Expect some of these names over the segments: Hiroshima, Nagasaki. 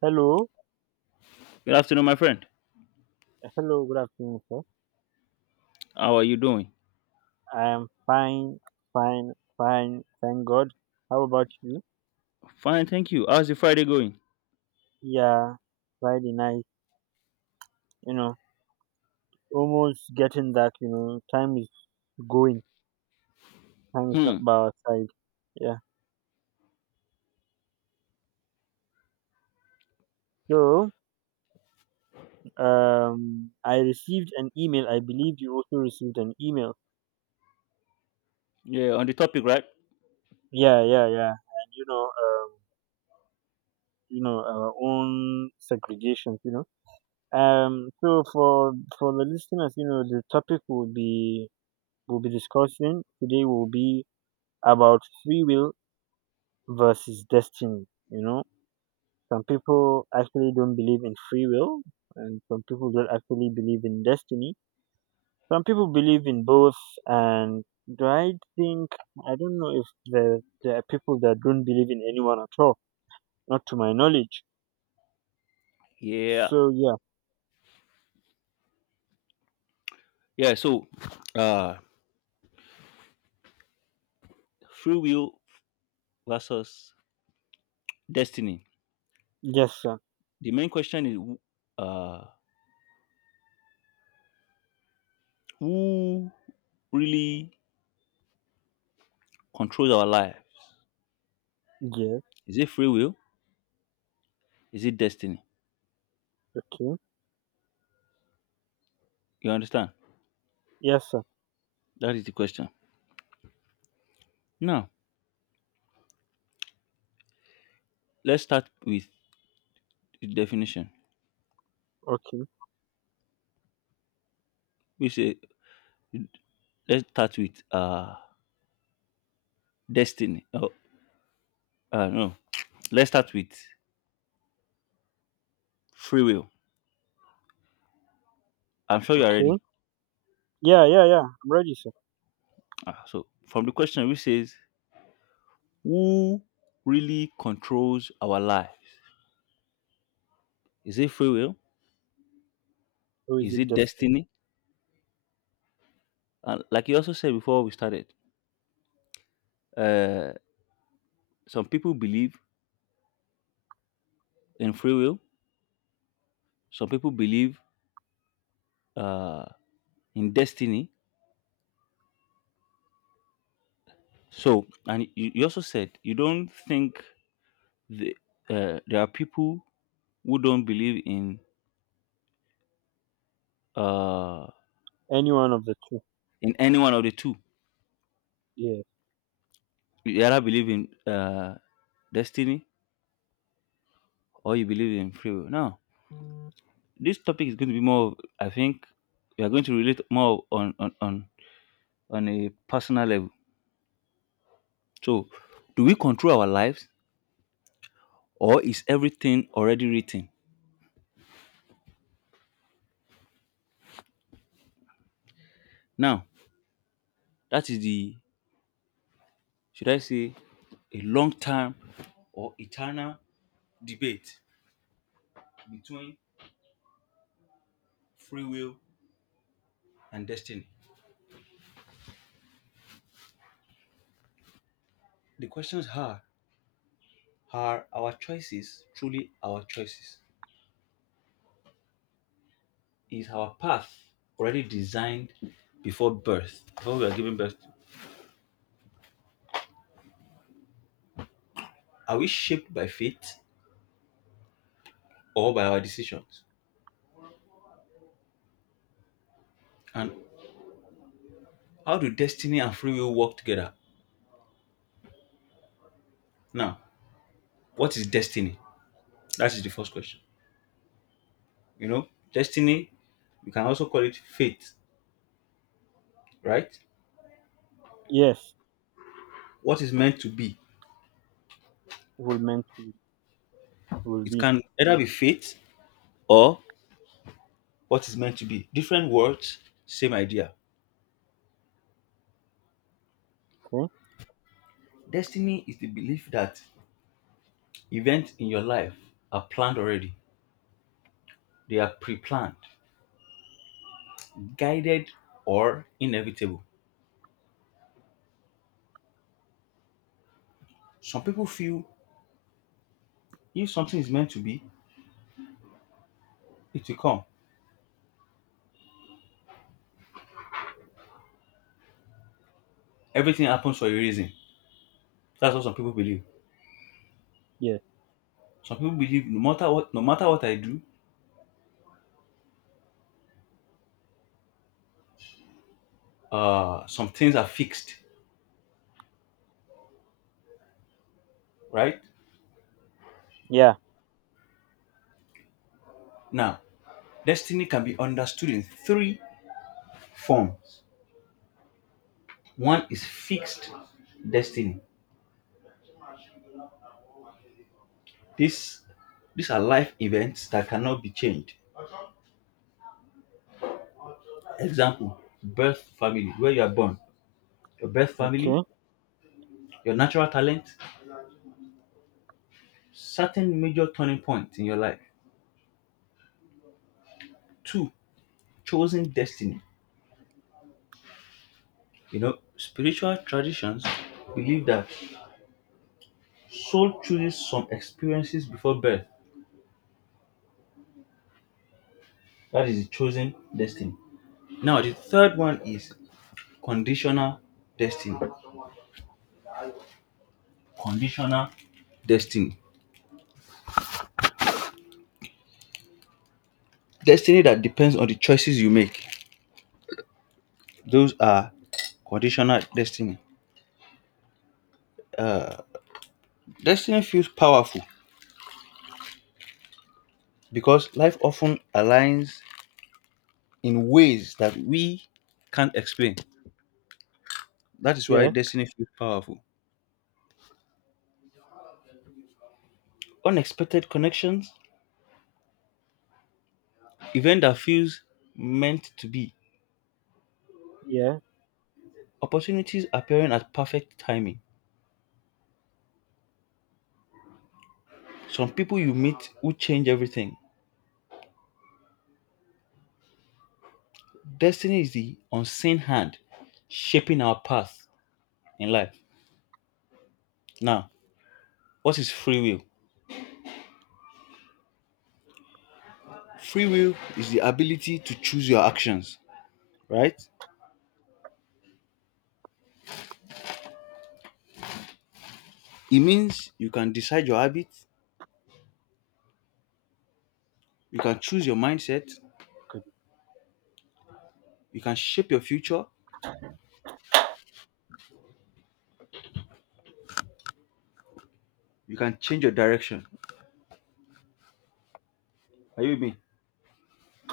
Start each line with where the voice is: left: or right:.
right: Hello, hello, good afternoon, sir. I am fine, fine, fine, thank God. How about you? Yeah, Friday night, you know, almost getting that, time is going, time is not by our side. Yeah. So, I received an email. I believe you also received an email. Yeah, yeah, yeah. And our own segregations, So for the listeners, the topic will be we'll be discussing today will be about free will versus destiny. You know, some people actually don't believe in free will, and some people don't actually believe in destiny. Some people believe in both, and do I think I don't know if there are people that don't believe in anyone at all, not to my knowledge. So yeah, yes sir, yes, okay, yes sir, okay, okay, yeah, yeah, yeah. I'm ready, sir. Or is it destiny? Any one of the two? Yeah. Yes. Will are meant to will be. Okay. Yeah. Yeah. Okay. Yeah. Yeah. Good.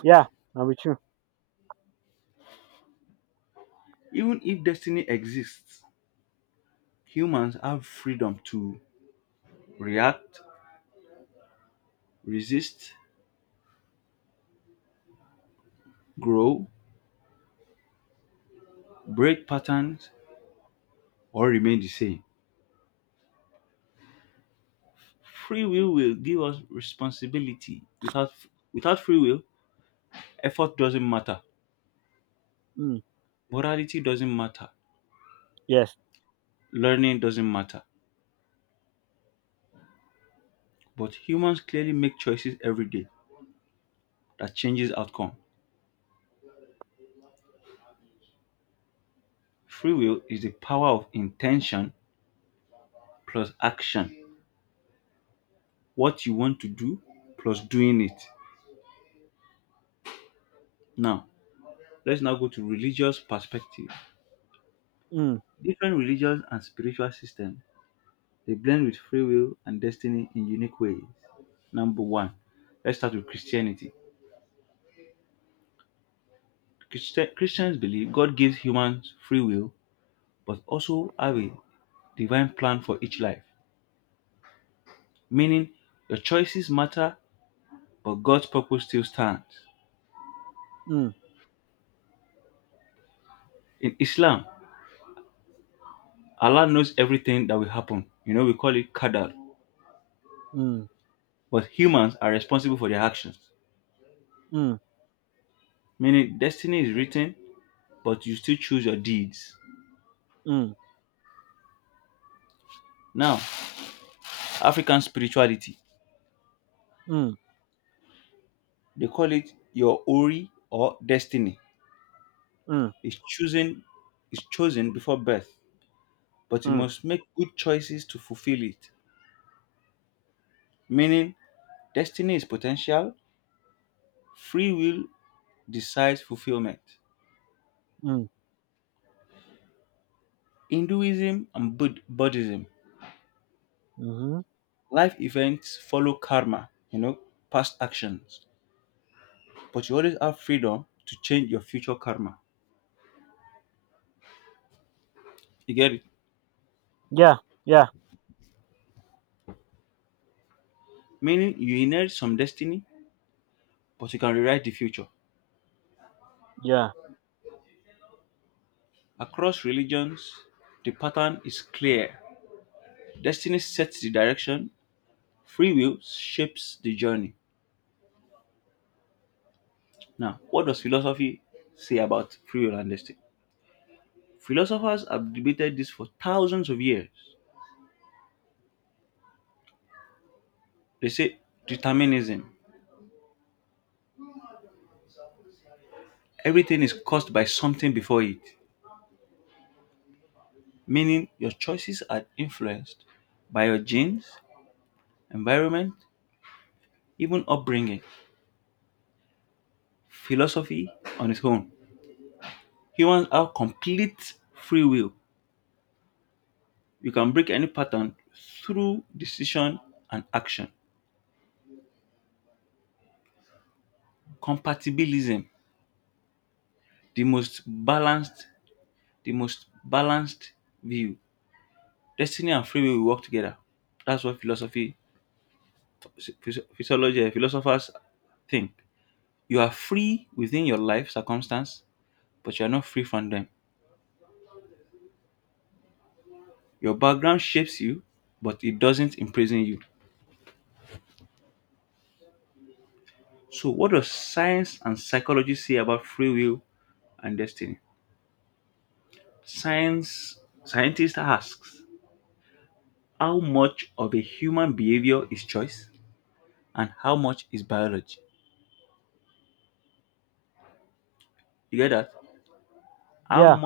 right: Yeah. Now with you. Mm. Yes. Mm. Mm. Mm. Mm. Mm. Mm. Mm. Mm. Mm. Mm-hmm. Yeah. Yeah. Yeah. Yeah.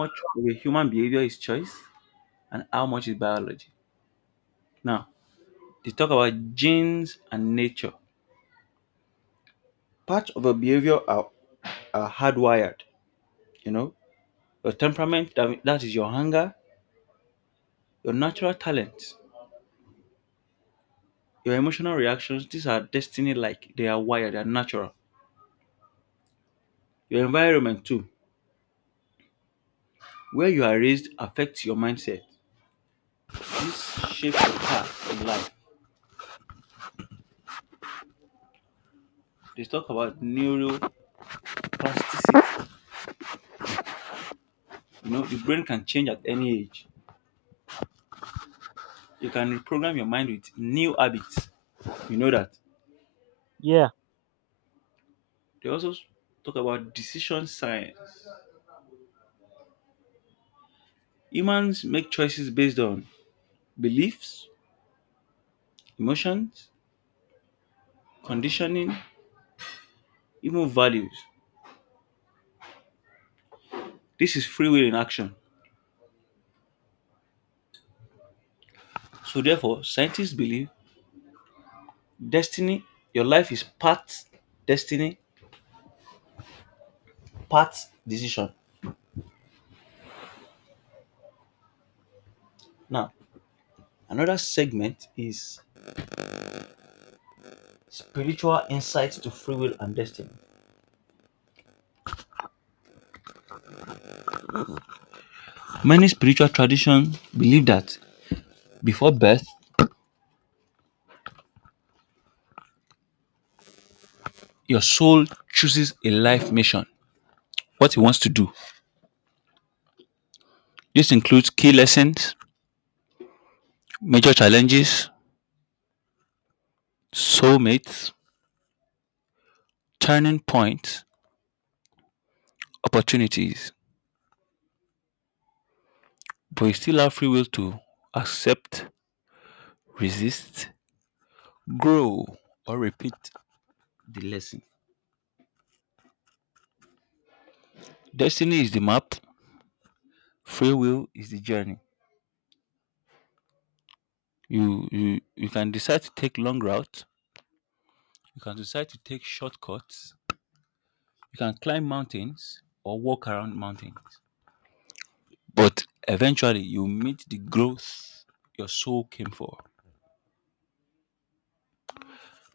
right: Yeah.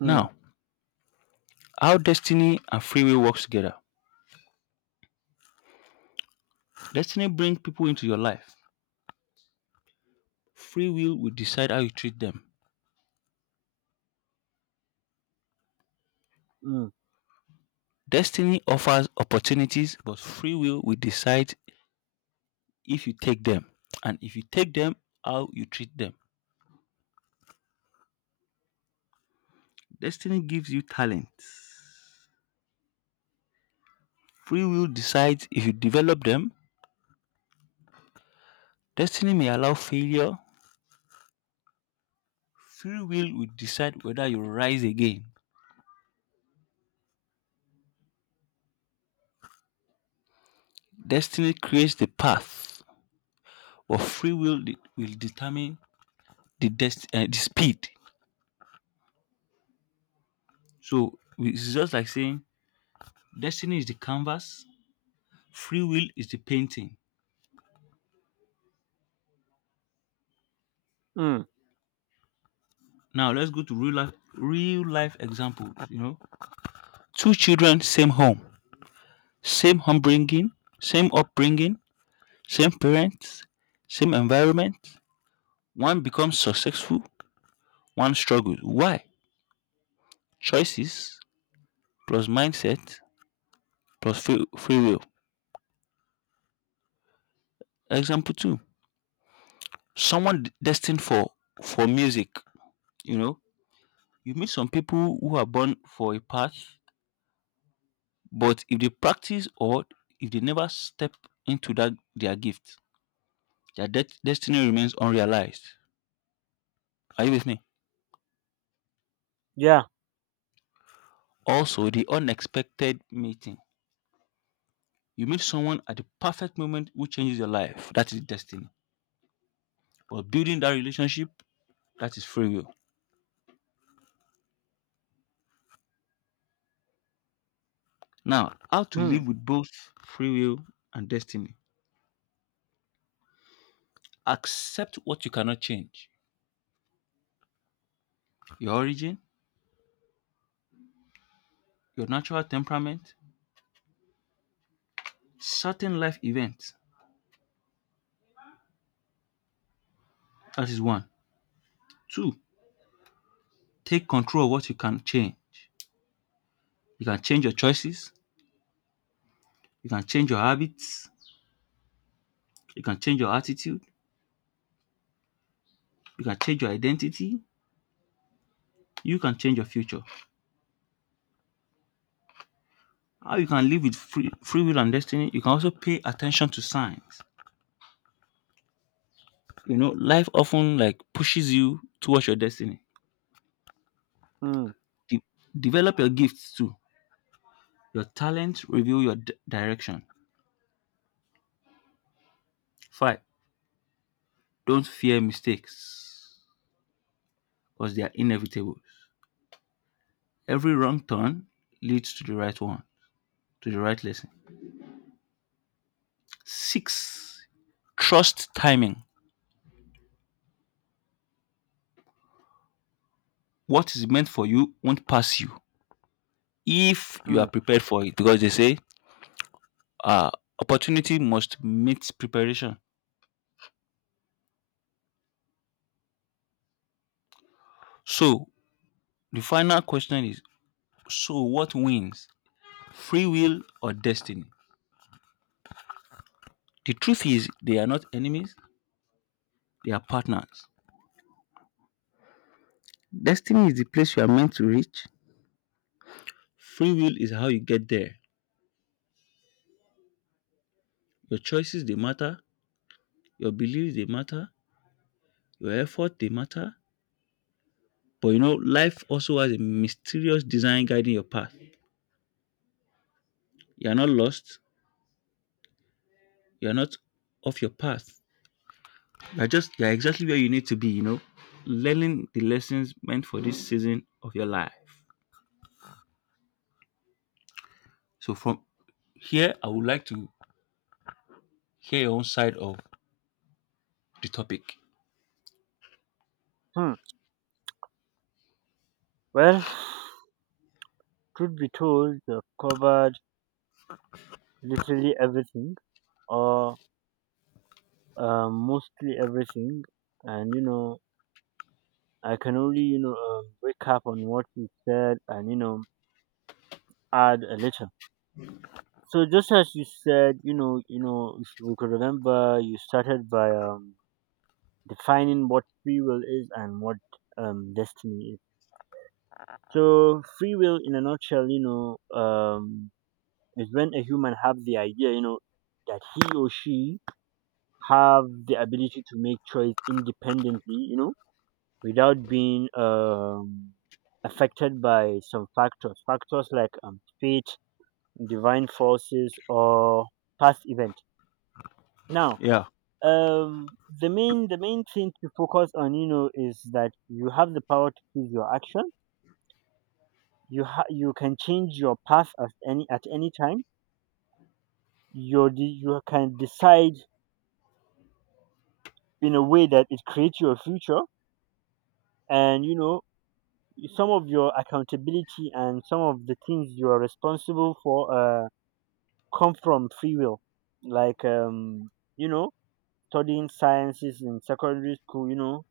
right: Mm. Mm. Mm. Yeah. Mm. Mm. Mm. Hmm. Well, truth be told, I have covered literally everything or mostly everything, and I can only recap on what you said and add a little. So just as you said, if we could remember, you started by defining what free will is and what destiny is. So free will, in a nutshell, is when a human have the idea, you know, that he or she have the ability to make choice independently, you know, without being affected by some factors, factors like fate, divine forces, or past event. Now, um, the main thing to focus on, you know, is that you have the power to choose your action. You can change your path at any time. You can decide in a way that it creates your future, and you know some of your accountability and some of the things you are responsible for. Come from free will like you know studying sciences in secondary school, you know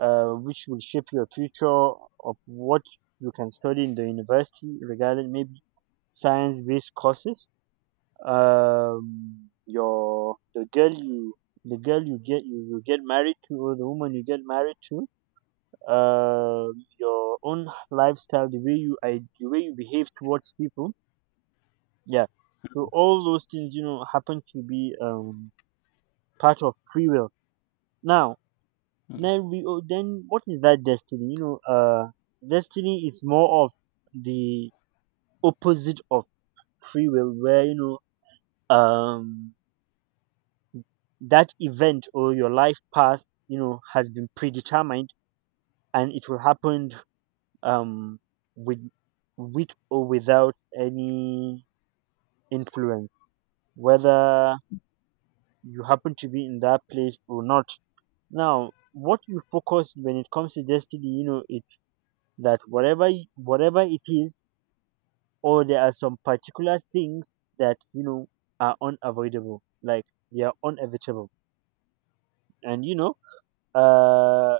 right: uh, which will shape your future of what you can study in the university regarding maybe science based courses. Your the girl you get you get married to, or the woman you get married to, uh your own lifestyle, the way you I the way you behave towards people, yeah. So all those things, you know, happen to be part of free will. Now, then what is that destiny? You know, destiny is more of the opposite of free will, where you know, that event or your life path, you know, has been predetermined and it will happen, um, with with or without any influence, whether you happen to be in that place or not. Now, what you focus when it comes to destiny, you know, it's that whatever it is, or there are some particular things that you know are unavoidable, like they are inevitable, and uh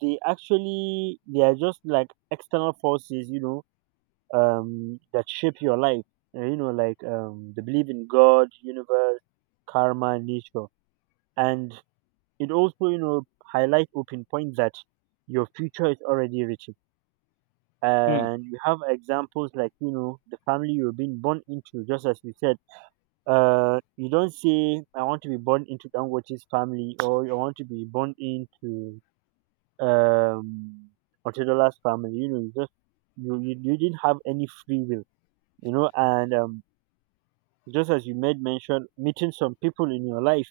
right: they are just like external forces, you know, that shape your life. You know, like the belief in God, universe, karma, nature, and it also, you know, highlight open point that your future is already written, and you have examples like, you know, the family you are being born into, just as you said. You don't say I want to be born into Dangote's family, or I want to be born into um Otedola's family. You know, you just you didn't have any free will, you know. And, just as you made mention, meeting some people in your life,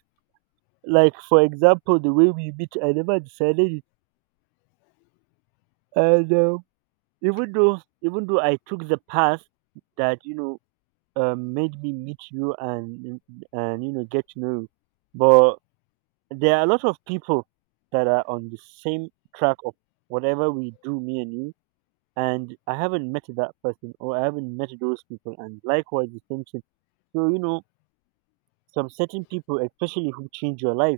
right: like for example, the way we meet, I never decided it. And even though I took the path that, you know, made me meet you and you know get to know you. But there are a lot of people that are on the same track of whatever we do, me and you. And I haven't met that person, or I haven't met those people, and likewise the same thing. So you know, some certain people, especially who change your life,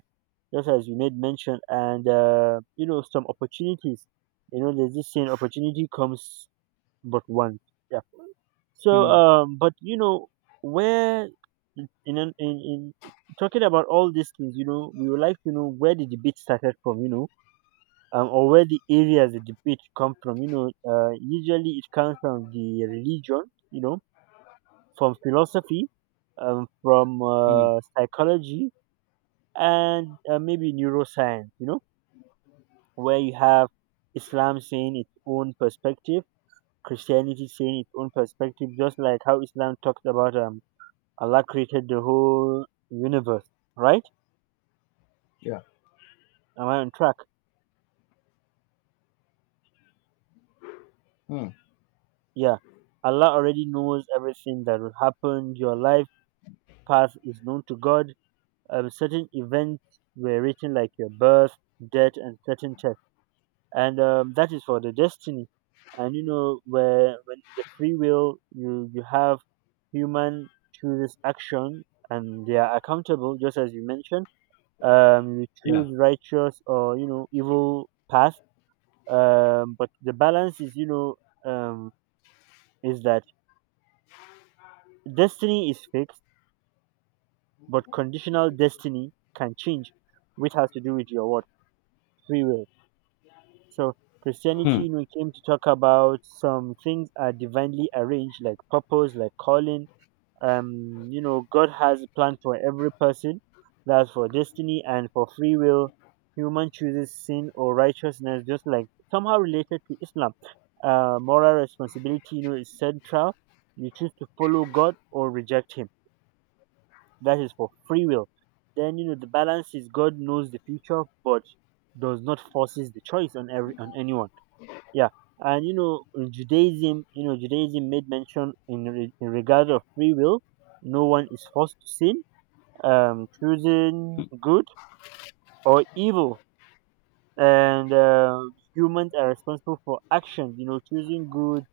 right: just as you made mention, and you know, some opportunities. You know, there's this saying: opportunity comes but once. Yeah. So, but you know, where in talking about all these things, you know, we would like to know where the debate started from, or where the areas the debate come from. You know, usually it comes from the religion, you know, from philosophy, from psychology, and maybe neuroscience. You know, where you have Islam saying its own perspective, Christianity saying its own perspective, just like how Islam talks about Allah created the whole universe, right?
left: Yeah.
right: Am I on track?
left: Hmm.
right: Yeah. Allah already knows everything that will happen. Your life path is known to God. Certain events were written, like your birth, death, and certain test. And that is for the destiny. And you know, where when in the free will you have human chooses action and they are accountable, just as you mentioned. You
left: Yeah.
right: choose righteous or you know evil path, but the balance is, you know, um is that destiny is fixed but conditional destiny can change, which has to do with your what, free will. So Christianity, you know, came to talk about some things are divinely arranged, like purpose, like calling. You know, God has a plan for every person. That's for destiny. And for free will, human chooses sin or righteousness, just like somehow related to Islam. Moral responsibility, you know, is central. You choose to follow God or reject him. That is for free will. Then you know the balance is God knows the future but does not forces the choice on every on anyone. Yeah. And you know Judaism, you know, Judaism made mention in regard of free will, no one is forced to sin. Choosing good or evil, and humans are responsible for actions, you know, choosing good,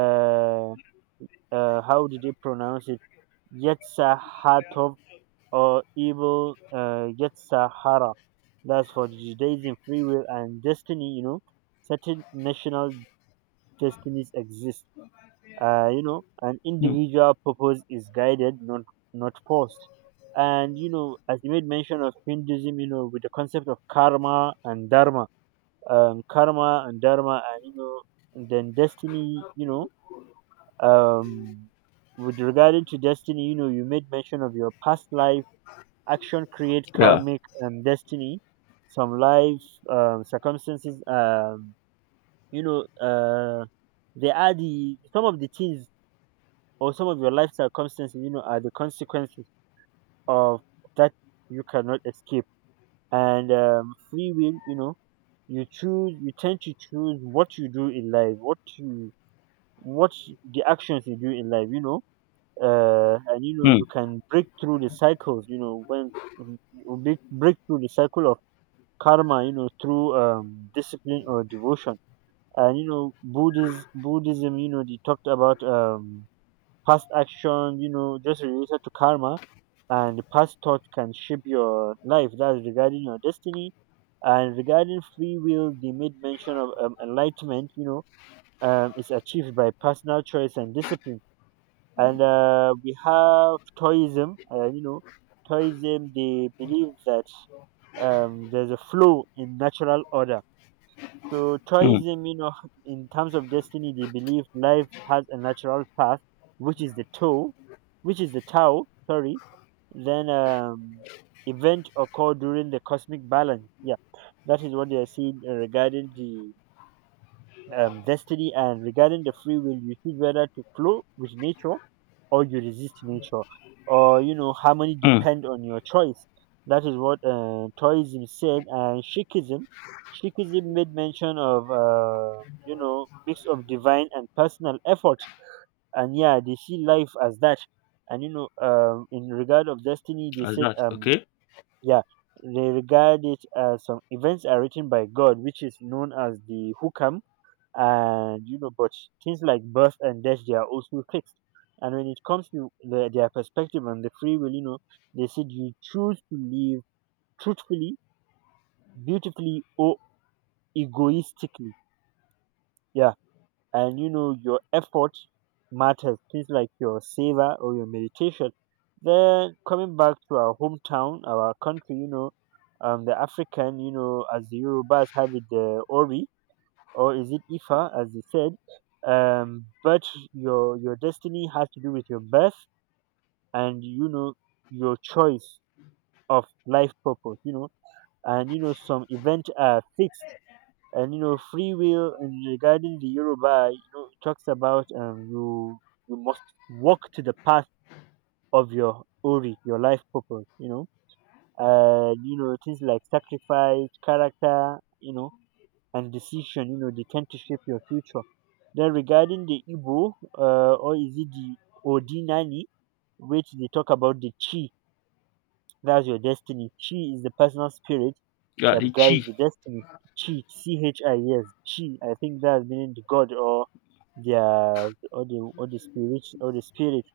right: uh, how did they pronounce it, yetsahatov, or evil, uh, yetsahara. That's for Judaism, free will. And destiny, you know, certain national destinies exist. You know, an individual purpose is guided, not forced. And you know, as you made mention of Hinduism, you know, with the concept of karma and dharma, karma and dharma, and you know, and then destiny, you know, um with regarding to destiny, you know, you made mention of your past life action create
left: Yeah.
right: karmic destiny. Some life circumstances, you know, uh they are the some of the things, or some of your life circumstances, you know, are the consequences of that, you cannot escape. And free will, you know, you choose, you tend to choose what you do in life, what you, what the actions you do in life, you know. And you know, you can break through the cycles, you know, when you break through the cycle of karma, you know, through discipline or devotion. And you know Buddhism, you know, they talked about past action, you know, just related to karma, and past thought can shape your life. That's regarding your destiny. And regarding free will, they made mention of enlightenment, you know, is achieved by personal choice and discipline. And we have Taoism, you know, Taoism, they believe that there's a flow in natural order. So Taoism, you know, in terms of destiny, they believe life has a natural path, which is the Tao, which is the Tao. Sorry. Then event occur during the cosmic balance. Yeah, that is what they are saying, regarding the destiny. And regarding the free will. You choose whether to flow with nature or you resist nature or you know harmony depend on your choice. That is what taoism said. And Sikhism made mention of you know mix of divine and personal effort, and yeah they see life as that. And you know, in regard of destiny they said, um, yeah, they regard it as some events are written by god, which is known as the hukam. And you know, but things like birth and death, they are also fixed. And when it comes to their perspective on the free will, you know, they said you choose to live truthfully, beautifully, or egoistically, yeah. And you know your effort matters, things like your savor or your meditation. Then coming back to our hometown, our country, you know, um, the african, you know, as the yorubas have it, the ori, or is it ifa as you said, um, but your destiny has to do with your birth, and you know your choice of life purpose, you know. And you know some events are fixed. And you know free will, and regarding the yoruba, you know it talks about, um, you must walk to the path of your ori, your life purpose, you know. And you know things like sacrifice, character, you know, and decision, you know, they tend to shape your future. Then regarding the Igbo, or is it the Odinani, which they talk about the chi, that's your destiny. Chi is the personal spirit that guides the destiny. Chi, C H I, yes, chi. I think that's meaning the god or the the or the spirit or the spirit.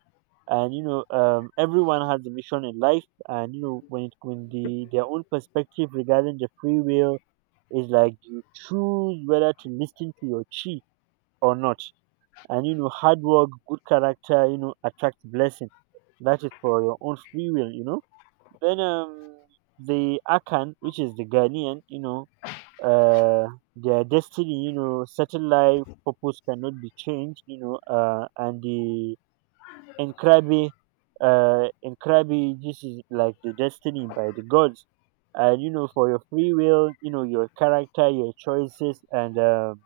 right: And you know, everyone has a mission in life. And you know, when it, when, the their own perspective regarding the free will, it's like you choose whether to listen to your chi or not. And you know, hard work, good character, you know, attracts blessing. That is for your own free will, you know. Then um, the Akan, which is the Ghanaian, you know, uh their destiny, you know, certain life purpose cannot be changed, you know, uh, and the in Krabi, in Krabi, this is like the destiny by the gods. And you know, for your free will, you know, your character, your choices, and um,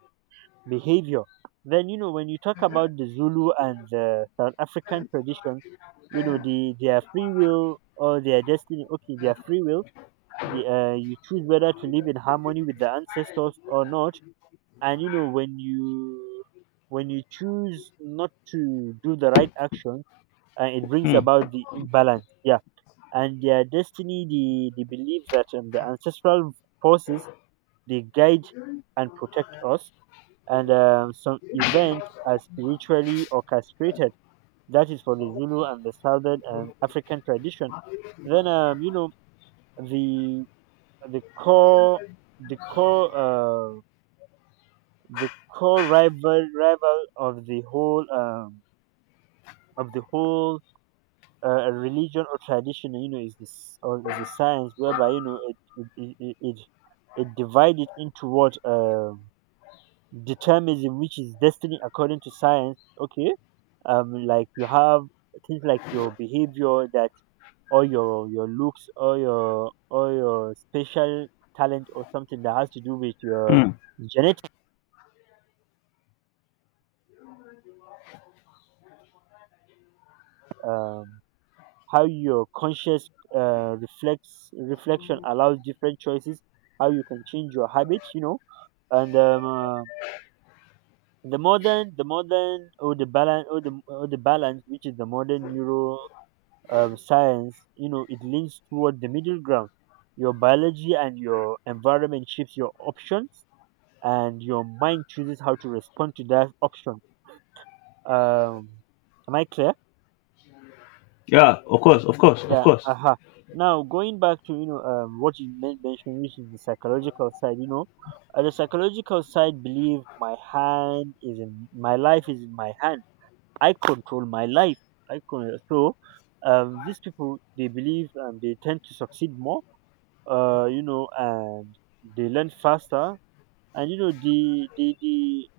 right: behavior. Then you know, when you talk about the Zulu and the South African tradition, you know, the their free will or their destiny. Okay, their free will. You choose whether to live in harmony with the ancestors or not. And you know, when you choose not to do the right action, and it brings about the imbalance. Yeah, and their destiny, the belief that, the ancestral forces, they guide and protect us, and some events are spiritually orchestrated. That is for the Zulu and the Southern African tradition. Then you know the the core the core uh, the core rival of the whole of the whole religion or tradition, you know, is this, or is the science whereby you know it divided into what, um, determinism, which is destiny according to science. Okay, like you have things like your behavior that, or your looks, or your special talent, or something that has to do with your genetic, um, how your conscious, uh, reflects reflection allows different choices, how you can change your habits, you know. And the modern or the balance, or the balance, which is the modern neuro science, you know it leans toward the middle ground. Your biology and your environment shapes your options, and your mind chooses how to respond to that option, um. Am I clear? Yeah, aha. Now going back to you know, what you mentioned, which is the psychological side, you know, the psychological side believe my hand is in my life is in my hand. I control my life. So these people they believe and they tend to succeed more. You know, and they learn faster, and you know they they they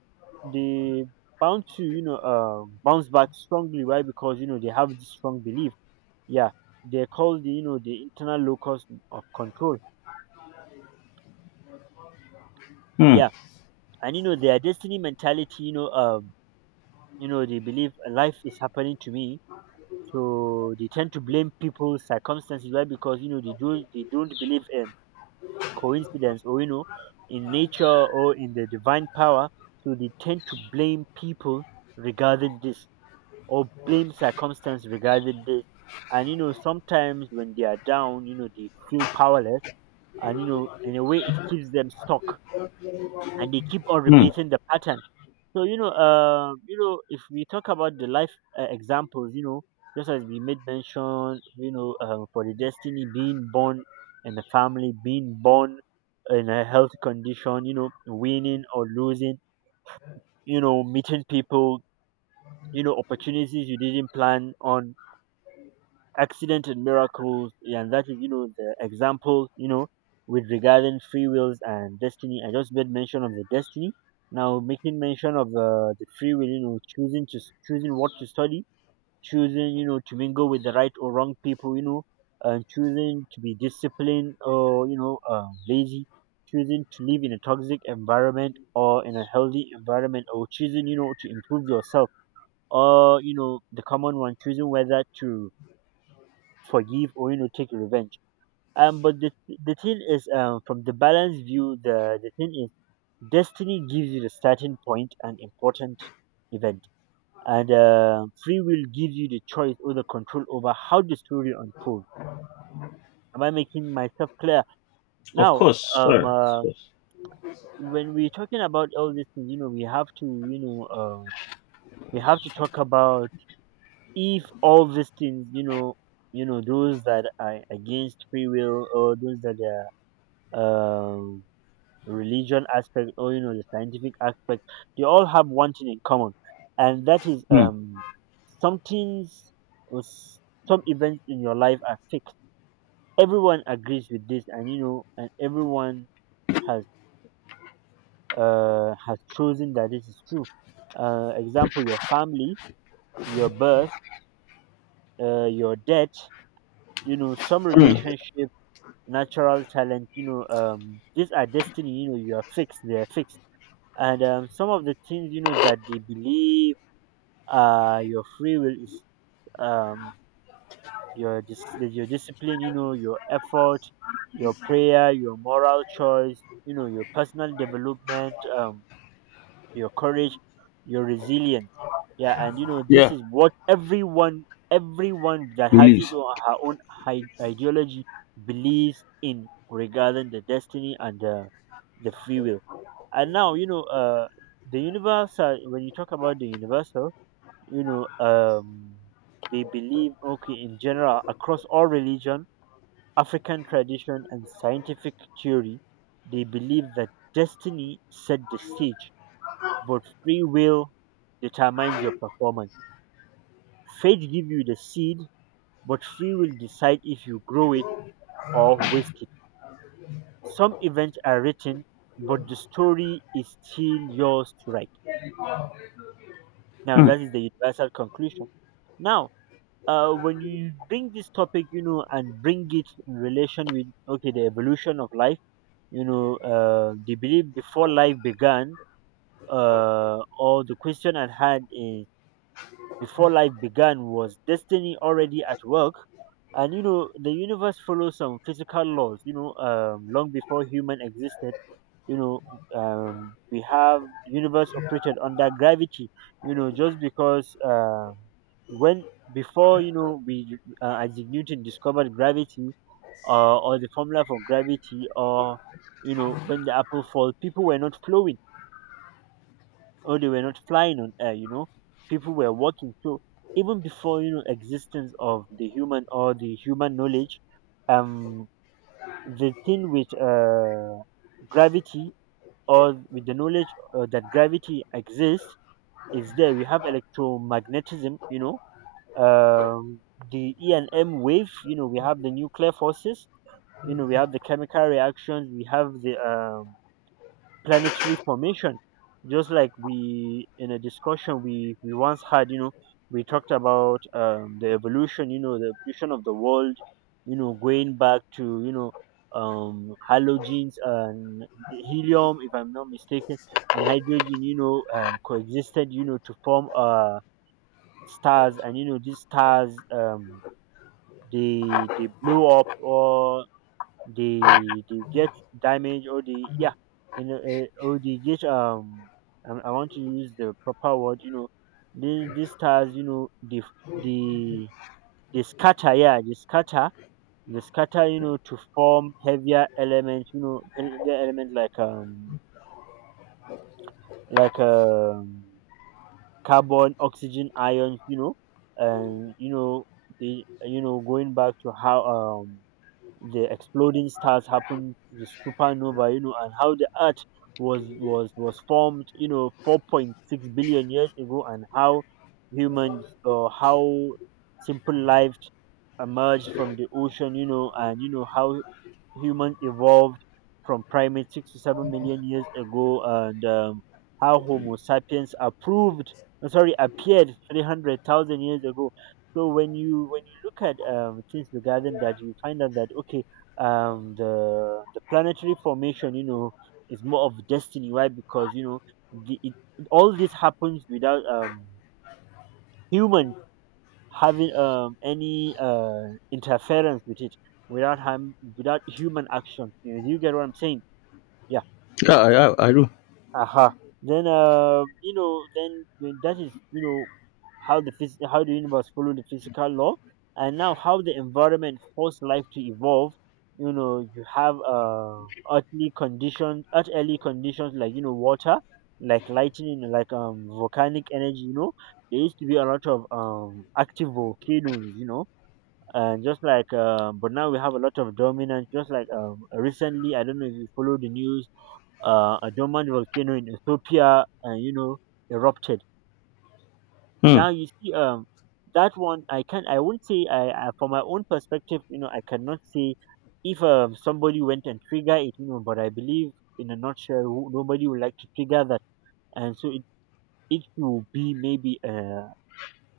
right: they bound to you know bounce back strongly. Why? Because you know they have this strong belief. Yeah, they're called the you know the internal locus of control. Yeah, and you know their destiny mentality. You know they believe life is happening to me. So they tend to blame people's circumstances. Why? Because you know they do they don't believe in coincidence, or you know in nature, or in the divine power. So they tend to blame people regarding this, or blame circumstance regarding this. And you know sometimes when they are down, you know they feel powerless, and you know in a way it keeps them stuck, and they keep on repeating the pattern. So you know, if we talk about the life examples, you know, just as we made mention, you know, for the destiny being born in a family, being born in a health condition, you know, winning or losing, you know, meeting people, you know, opportunities you didn't plan on, accident and miracles, yeah. And that is you know the example, you know, with regarding free wills and destiny. I just made mention of the destiny. Now making mention of the free will, you know, choosing to choosing what to study, choosing you know to mingle with the right or wrong people, you know, and choosing to be disciplined or you know lazy, choosing to live in a toxic environment or in a healthy environment, or choosing you know to improve yourself, or you know the common one, choosing whether to forgive or you know take revenge, um. But the thing is, um, from the balanced view, the thing is destiny gives you the starting point and important event, and free will gives you the choice or the control over how the story unfolds. Am I making myself clear
left: Of
right: now?
left: course,
right: um
left: sir. Of
right: uh,
left: course.
right: when we're talking about all these things, you know we have to you know we have to talk about if all these things you know, you know those that are against free will, or those that are um, religion aspect, or you know the scientific aspect, they all have one thing in common, and that is something's some events in your life are fixed. Everyone agrees with this, and you know, and everyone has has chosen that this is true. Example: your family, your birth, your death. You know, some relationship, natural talent. You know, these are destiny. You know, you are fixed. They are fixed. And some of the things you know that they believe, uh, your free will is, um, your your discipline, you know your effort, your prayer, your moral choice, you know, your personal development, um, your courage, your resilience, yeah. And you know this
left: Yeah.
right: is what everyone, everyone that has his or her own ideology believes in regarding the destiny and the free will. And now you know uh, the universal, when you talk about the universal, you know um, they believe okay in general across all religion, african tradition and scientific theory, they believe that destiny set the stage but free will determines your performance. Fate give you the seed but free will decide if you grow it or waste it. Some events are written but the story is still yours to write. Now that is the universal conclusion. Now, when you bring this topic, you know, and bring it in relation with okay, the evolution of life, you know, the belief before life began, or the question at hand is, before life began was destiny already at work? And you know, the universe follows some physical laws, you know, long before human existed, you know, we have universe operated under gravity, you know, just because when before you know we isaac newton discovered gravity, or the formula for gravity, or you know when the apple fall people were not flowing or they were not flying on air, you know, people were walking. So even before you know existence of the human or the human knowledge, um, the thing with uh, gravity, or with the knowledge that gravity exists is there. We have electromagnetism, you know, um, the e and m wave, you know we have the nuclear forces, you know we have the chemical reactions, we have the planetary formation. Just like we in a discussion we once had, you know, we talked about um, the evolution, you know the evolution of the world, you know going back to you know um, halogens and helium if I'm not mistaken, and hydrogen, you know coexisted you know to form uh, stars. And you know these stars um, they blow up, or they get damaged, or they, yeah, you know or they get um, I want to use the proper word, you know, these stars, you know they they scatter. Yeah, they scatter, you know, to form heavier elements, you know heavier elements like um, carbon, oxygen, ions, you know. And you know they you know going back to how um, the exploding stars happened, the supernova, you know, and how the Earth was formed, you know, 4.6 billion years ago, and how humans or how simple life emerged from the ocean, you know, and you know how humans evolved from primates 67 million years ago, and how Homo sapiens appeared 300,000 years ago. So when you look at things regarding that, you find out that okay, the planetary formation, you know, is more of destiny. Why? Because you know, the, it, all this happens without humans having any interference with it without human action. You do you get what I'm saying? Yeah.
left: Yeah. I do.
right: Aha. Then you know, then when that is you know how the universe follow the physical law, and now how the environment force life to evolve. You know, you have earthly conditions like you know water, like lightning, like volcanic energy. You know, there used to be a lot of active volcanoes. You know, and just like but now we have a lot of dominant just like recently I don't know if you follow the news, a dormant volcano in Ethiopia, you know, erupted. Now you see that one I can not I won't say I, from my own perspective, you know, I cannot say if somebody went and trigger it, you know, but I believe in a nutshell, nobody would like to trigger that. And so it will be maybe a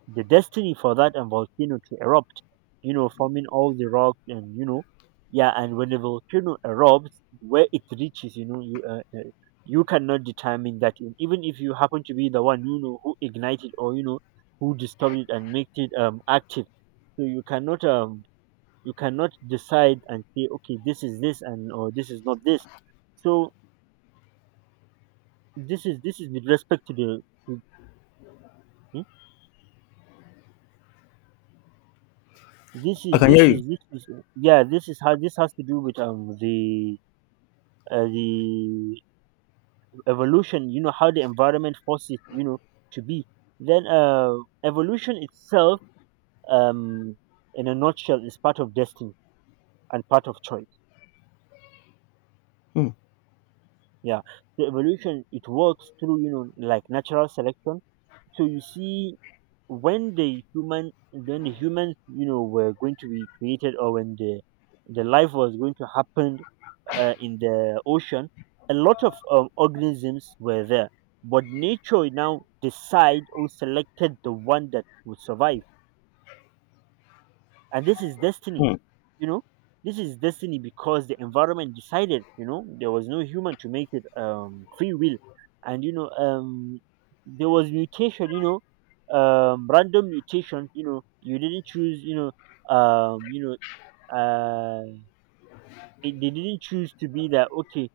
right: the destiny for that and volcano to erupt, you know, forming all the rocks and you know, yeah. And when the volcano erupts, where it reaches, you know, you you cannot determine that. And even if you happen to be the one you know who ignited or you know who disturbed it and made it active, so you cannot decide and say okay, this is this, and or this is not this. So this is with respect to the to This
left: I
right: is
left: can
right: this
left: hear
right: is
left: you.
right: this is yeah. This is how this has to do with the evolution. You know how the environment forces it, you know, to be. Then evolution itself, um, in a nutshell, is part of destiny and part of choice.
left: Hmm.
right: Yeah. So evolution, it works through you know like natural selection. So you see, when the humans, you know, were going to be created, or when the life was going to happen in the ocean, a lot of organisms were there, but nature now decide or selected the one that would survive, and this is destiny.
left: Hmm.
right: You know, this is destiny because the environment decided. You know, there was no human to make it free will. And you know there was mutation, you know, random mutation, you know, you didn't choose, you know, you know, uh it, they didn't choose to be that. Okay,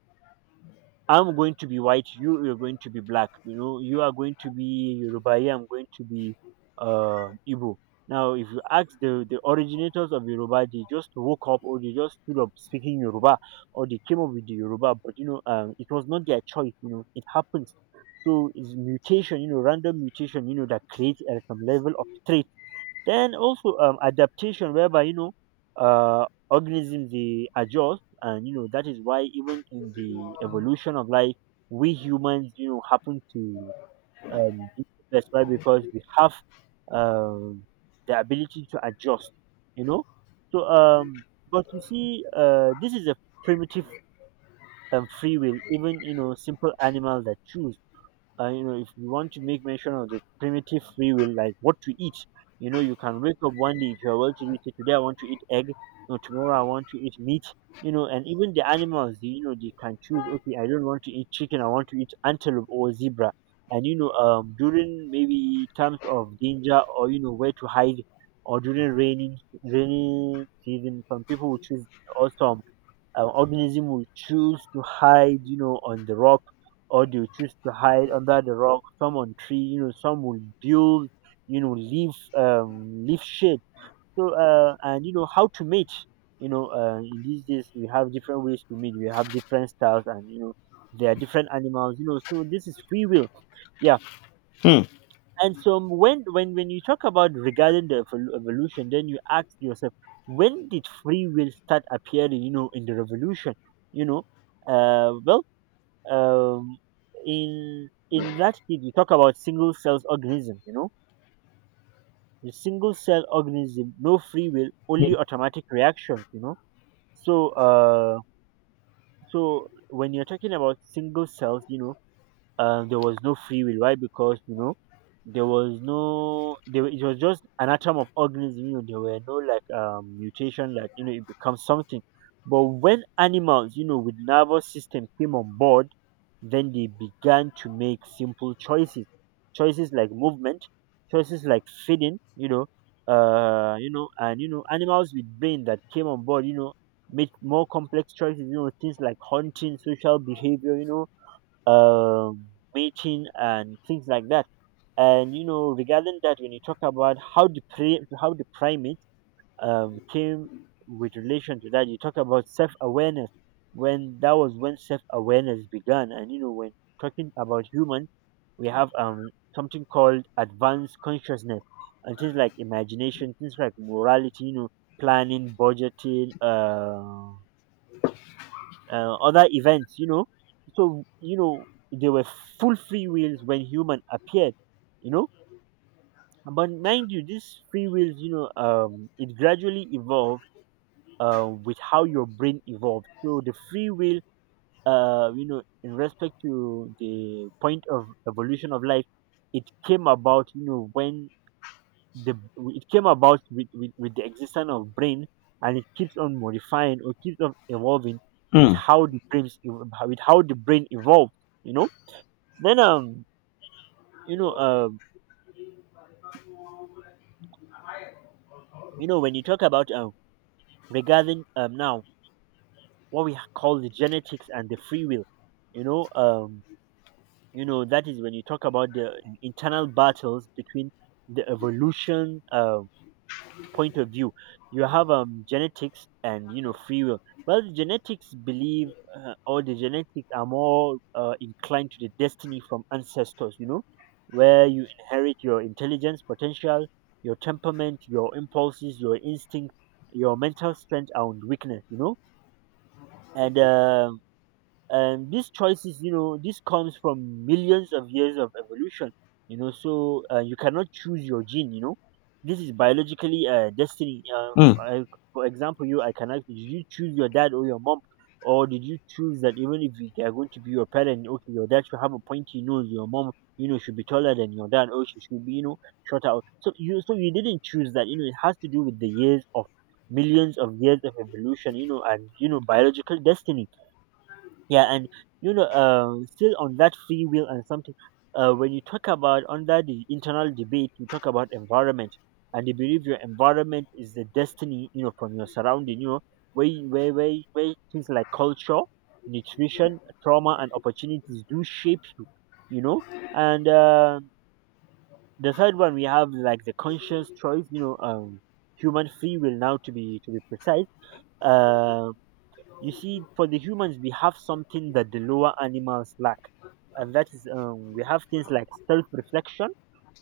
right: I'm going to be white, you're going to be black. You know, you are going to be Yoruba, I am going to be Igbo. Now, if you ask the originators of Yoruba, they just woke up or they just stood up speaking Yoruba, or they came up with the Yoruba, but you know, it was not their choice. You know, it happens. So it's mutation, you know, random mutation, you know, that creates some level of trait. Then also adaptation, whereby you know, organisms they adjust, and you know that is why even in the evolution of life, we humans you know happen to be the best, right? Because we have um, the ability to adjust, you know. So, but you see, this is a primitive free will. Even you know simple animals that choose, you know, if you want to make mention of the primitive free will, like what to eat, you know you can wake up one day if you're well to do, say today I want to eat egg, or tomorrow I want to eat meat. You know, and even the animals, they, you know, they can choose, okay, I don't want to eat chicken, I want to eat antelope or zebra. And you know during maybe times of danger, or you know, where to hide, or during rainy season, some people will choose, also organism will choose to hide, you know, on the rock, or they will choose to hide under the rock. Some on tree, you know, some will build, you know, leaf, leaf shade. So, and you know how to mate. You know, in these days we have different ways to mate. We have different styles, and you know there are different animals. You know, so this is free will. Yeah,
left: Hmm.
right: and so when you talk about regarding the evolution, then you ask yourself, when did free will start appearing? You know, in the revolution. You know, well, um, in that did we talk about single cell organism? You know, the single cell organism, no free will, only automatic reactions. You know, so so when you're talking about single cells, you know, there was no free will. Why? Because you know there was no it was just an atom of organism. You know, there were no like mutation, like you know it becomes something. But when animals, you know, with nervous system came on board, then they began to make simple choices, choices like movement, choices like feeding. You know, and you know animals with brain that came on board, you know, made more complex choices. You know, things like hunting, social behavior. You know, um, mating and things like that. And you know, regarding that, when you talk about how the primate came with relation to that, you talk about self awareness. When that was when self awareness began. And you know, when talking about humans, we have something called advanced consciousness and things like imagination, things like morality, you know, planning, budgeting, other events, you know. So, you know, they were full free wills when human appeared, you know. But mind you, these free wills, you know, it gradually evolved with how your brain evolved. So the free will, you know, in respect to the point of evolution of life, it came about, you know, when the it came about with the existence of brain, and it keeps on modifying or keeps on evolving with
left: Hmm.
right: how the brains ev- with how the brain evolved. You know, then you know um you know when you talk about regarding now what we call the genetics and the free will, you know, you know that is when you talk about the internal battles between the evolution, point of view, you have genetics and you know free will. Well, the genetics believe, or the genetics are more inclined to the destiny from ancestors, you know, where you inherit your intelligence potential, your temperament, your impulses, your instinct, your mental strength and weakness, you know, and uh, and these choices, you know, this comes from millions of years of evolution, you know. So you cannot choose your gene, you know. This is biologically destiny,
left: Hmm.
right: I, for example, you, I cannot, did you choose your dad or your mom, or did you choose that even if they are going to be your parent, okay, your dad should have a pointy nose, your mom, you know, should be taller than your dad, or she should be, you know, shorter. So you, so you didn't choose that. You know, it has to do with the years of millions of years of evolution, you know, and you know biological destiny. Yeah, and you know, still on that free will and something. When you talk about under the internal debate, you talk about environment, and they believe your environment is the destiny. You know, from your surrounding. You know, where where things like culture, nutrition, trauma, and opportunities do shape you. You know, and the third one we have like the conscious choice. You know, human free will, now, to be precise. Um you see, for the humans, we have something that the lower animals lack, and that is we have things like self-reflection,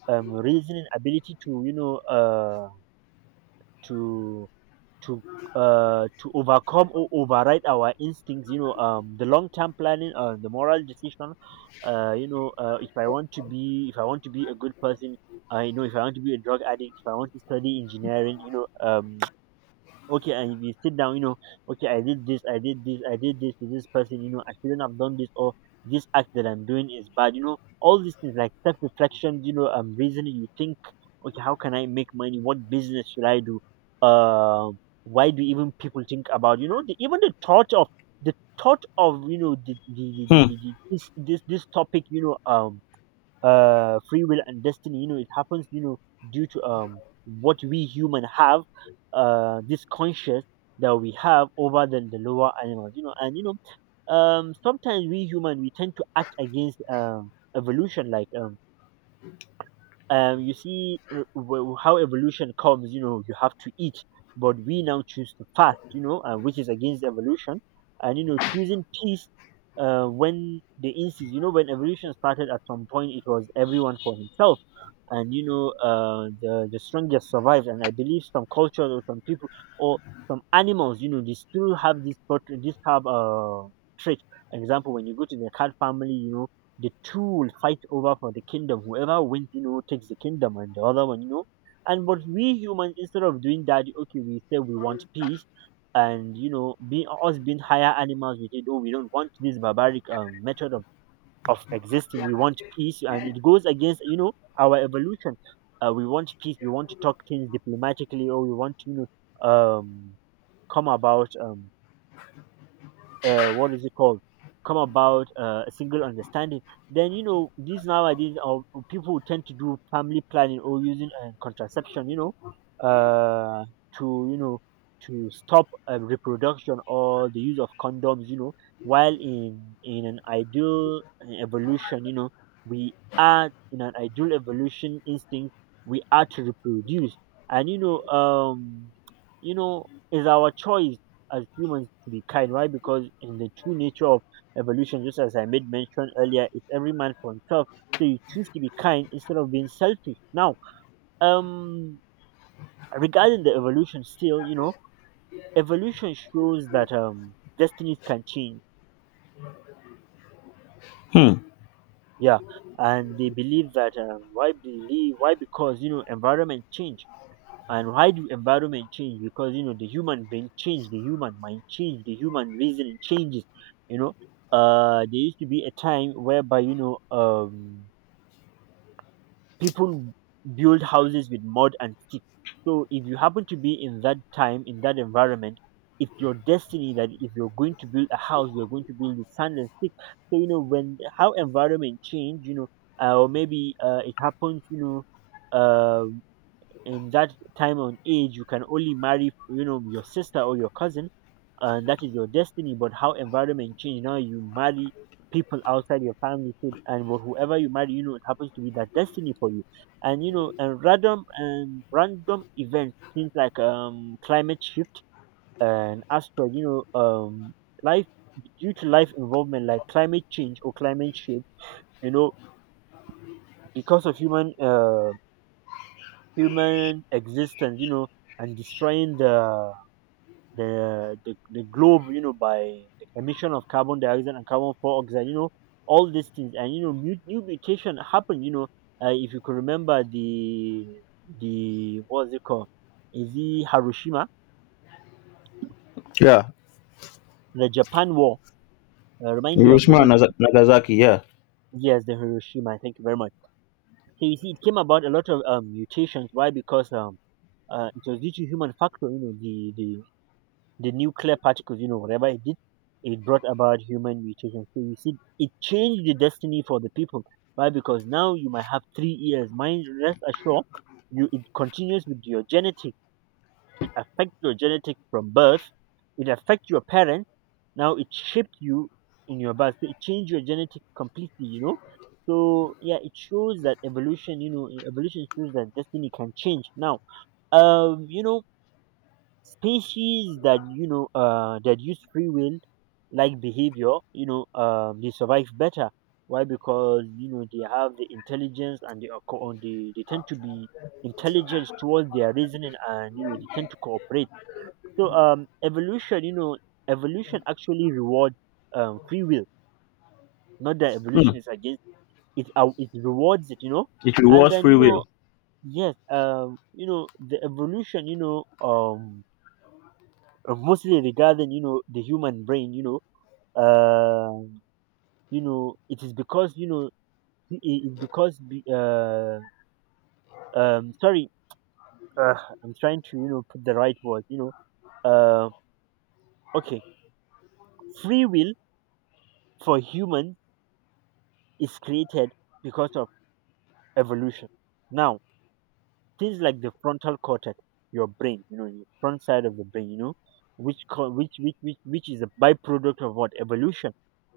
right: reasoning ability to, you know, to to to overcome or override our instincts. You know, the long-term planning, the moral decision. If I want to be if I want to be a good person, I know if I want to be a drug addict, if I want to study engineering, okay, and if you sit down, you know, okay, I did this I did this I did this to this person, you know, I shouldn't have done this, or this act that I'm doing is bad, you know. All these things like self-reflection, you know, reasoning. You think, okay, how can I make money? What business should I do? um why do even people think about, you know, even the thought of you know
left: Hmm.
right: the this topic, free will and destiny, you know. It happens, you know, due to what we human have, this conscious that we have over than the lower animals, you know. And you know, sometimes we human, we tend to act against evolution, like you see, how evolution comes. You know, you have to eat, but we now choose to fast, you know, which is against evolution. And, you know, choosing peace, when the instance, you know, when evolution started, at some point it was everyone for himself. And, you know, the strongest survives. And I believe some cultures or some people or some animals, you know, they still have this have trait. Example: when you go to the cat family, you know, the two will fight over for the kingdom. Whoever wins, you know, takes the kingdom, and the other one, you know. And but we humans, instead of doing that, okay, we say we want peace, and, you know, being us, being higher animals, we say, oh, we don't want this barbaric method of existing. We want peace, and it goes against, you know, our evolution. We want peace. We want to talk things diplomatically, or we want to, you know, come about. What is it called? Come about a single understanding. Then, you know, these nowadays are people who tend to do family planning or using contraception, you know, to, you know, to stop reproduction, or the use of condoms, you know, while in an ideal evolution, you know, we are in an ideal evolution instinct. We are to reproduce, and, you know, you know, is our choice as humans to be kind. Why? Because in the true nature of evolution, just as I made mention earlier, it's every man for himself. So you choose to be kind instead of being selfish. Now, um, regarding the evolution, still, you know, evolution shows that, destinies can change.
left: Hmm.
right: Yeah, and they believe that, why believe? Why? Because, you know, environment change. And why do environment change? Because, you know, the human brain change, the human mind change, the human reasoning changes, you know. There used to be a time whereby, you know, people build houses with mud and stick. So if you happen to be in that time, in that environment, it's your destiny that if you're going to build a house, you're going to build with sand and stick. So, you know, when how environment change, you know, or maybe it happens, you know, uh, in that time and age, you can only marry, you know, your sister or your cousin, and that is your destiny. But how environment change now, you marry people outside your family. So, and whoever you marry, you know, it happens to be that destiny for you. And, you know, and random events, things like climate shift and aspect, you know, life, due to life involvement like climate change or climate shift, you know, because of human human existence, you know, and destroying the globe, you know, by the emission of carbon dioxide and carbon dioxide, you know, all these things. And, you know, new mutation happened, you know. Uh, if you could remember the what's it called? Is it Hiroshima,
left: Yeah.
right: the Japan War? Remind me of the
left: Hiroshima
right: name.
left: and Nagasaki. Yeah.
right: Yes, the Hiroshima. Thank you very much. So you see, it came about a lot of mutations. Why? Because it was due to human factor. You know, the nuclear particles, you know, whatever it did, it brought about human mutation. So you see, it changed the destiny for the people. Why? Because now you might have three ears. Mind, rest assured, you, it continues with your genetic. It affects your genetic from birth. It affects your parents. Now it shaped you in your birth. So it changed your genetic completely, you know. So yeah, it shows that evolution. You know, evolution shows that destiny can change. Now, you know, species that, you know, that use free will like behavior, you know, they survive better. Why? Because, you know, they have the intelligence and and they tend to be intelligent towards their reasoning, and, you know, they tend to cooperate. So, evolution, you know, evolution actually rewards, free will. Not that evolution is against It rewards it, you know. And then, you know, yes, you know, the evolution, you know, mostly regarding, you know, the human brain, you know uh you know, it is because, you know, it is because sorry, uh, I'm trying to, you know, put the right word, you know uh okay, free will for humans is created because of evolution. Now, things like the frontal cortex, your brain, you know, your front side of the brain, you know, which which is a byproduct of what? Evolution.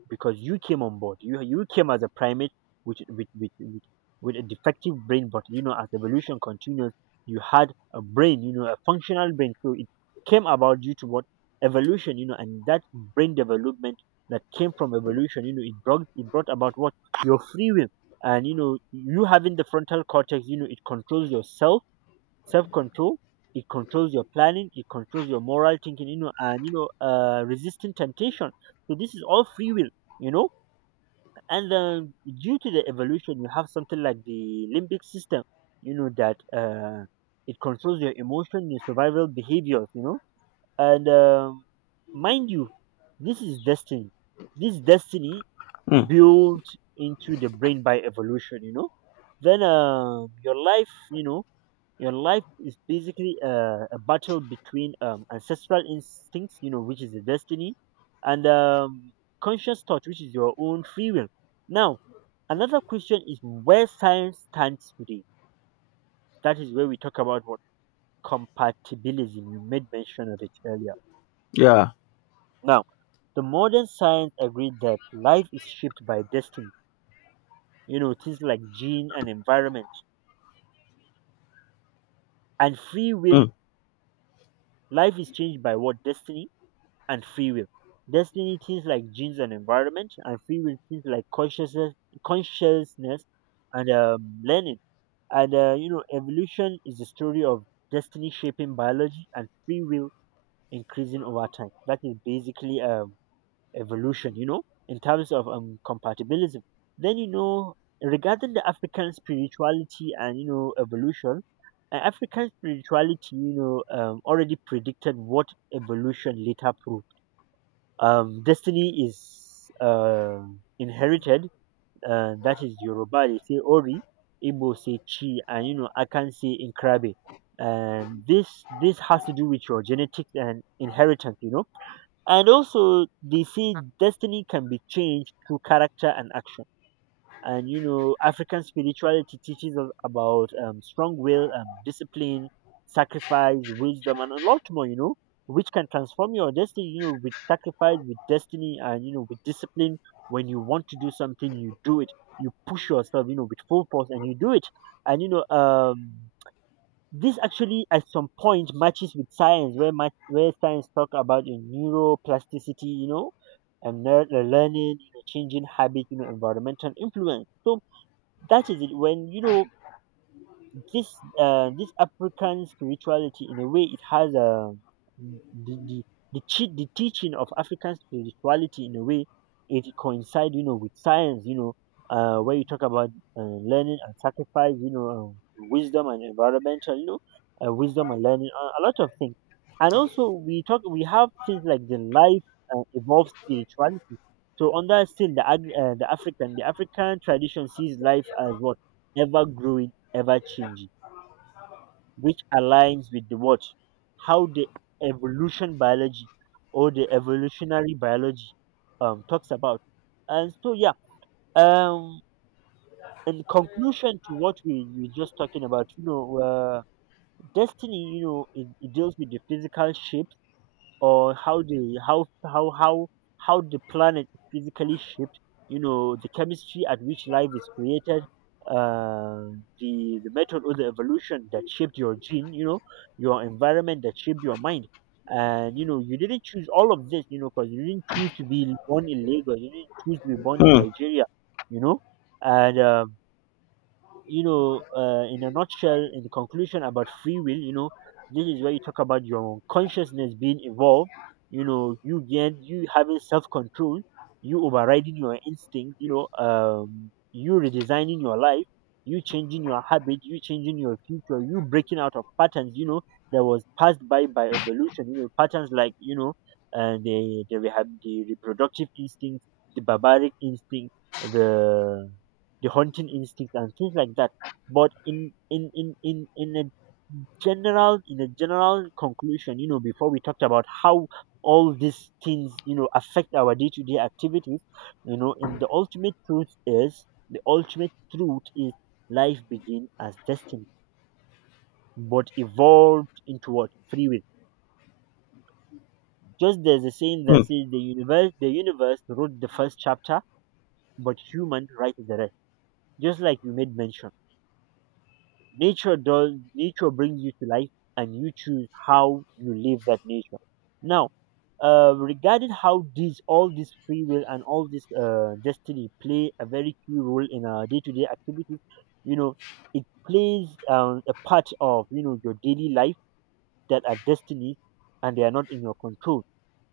right: Because you came on board, you came as a primate with with with with, with a defective brain, but, you know, as evolution continues, you had a brain, you know, a functional brain. So it came about due to what? Evolution, you know. And that brain development that came from evolution, you know, it brought about what? Your free will. And, you know, you having the frontal cortex, you know, it controls yourself, self control. It controls your planning. It controls your moral thinking, you know. And, you know, resisting temptation. So this is all free will, you know. And then, due to the evolution, you have something like the limbic system. You know that, it controls your emotion, your survival behaviors, you know. And, mind you, this is destiny. This destiny built into the brain by evolution, you know. Then, your life. You know, your life is basically a battle between, ancestral instincts, you know, which is the destiny, and, conscious thought, which is your own free will. Now, another question is where science stands today. That is where we talk about what? Compatibilism. You made mention of it earlier.
left: Yeah.
right: Now, the modern science agreed that life is shaped by destiny, you know, things like gene and environment, and free will.
left: Hmm.
right: Life is changed by what? Destiny and free will. Destiny, things like genes and environment, and free will, things like consciousness, consciousness, and, learning. And, you know, evolution is the story of destiny shaping biology and free will increasing over time. That is basically, evolution, you know, in terms of, compatibilism. Then, you know, regarding the African spirituality and, you know, evolution, African spirituality, already predicted what evolution later proved: destiny is inherited. That is Yoruba. They say Ori, Igbo say Chi, and, you know, I can say Inkrabe. And this has to do with your genetics and inheritance, you know. And also they say destiny can be changed through character and action. And, you know, African spirituality teaches us about, strong will, discipline, sacrifice, wisdom, and a lot more, you know, which can transform your destiny, you know, with sacrifice, with destiny, and, you know, with discipline. When you want to do something, you do it. You push yourself, you know, with full force, and you do it. And, you know, this actually at some point matches with science, where much where science talk about in neuroplasticity, you know, and learning, you know, changing habit, you know, environmental influence. So that is it. When you know this, this African spirituality, in a way, it has a the the the teaching of African spirituality, in a way, it coincides, you know, with science, you know, where you talk about learning and sacrifice, you know, wisdom and environmental, you know, wisdom and learning, a lot of things. And also we talk, we have things like the life, evolves spirituality. So on that, still, the the African tradition sees life as what? Ever growing, ever changing, which aligns with the what? How the evolution biology, or the evolutionary biology, talks about. And so yeah, um in conclusion to what we were just talking about, destiny, it deals with the physical shape or how the planet is physically shaped, you know, the chemistry at which life is created. uh the method or the evolution that shaped your gene, you know, your environment that shaped your mind. And you know, you didn't choose all of this, you know, because you didn't choose to be born in Lagos, you didn't choose to be born in
left: Hmm.
right: Nigeria, you know. And In a nutshell, in the conclusion about free will, you know, this is where you talk about your own consciousness being evolved, you know, you get you having self control, you overriding your instinct, you redesigning your life, you changing your habit, you changing your future, you breaking out of patterns, you know, that was passed by evolution, you know, patterns like, you know, rehab, the reproductive instinct, the barbaric instinct, the the hunting instinct and things like that. But in a general conclusion, you know, before we talked about how all these things, you know, affect our day-to-day activities, you know, in the ultimate truth is the ultimate truth is, life begins as destiny but evolved into what, free will. Just there's a saying
left: Hmm.
right: that says the universe wrote the first chapter but human writes the rest, just like you made mention. Nature does, nature brings you to life and you choose how you live that nature. Now, regarding how these, all this free will and all this destiny play a very key role in our day-to-day activities, you know, it plays, a part of, you know, your daily life that are destiny and they are not in your control.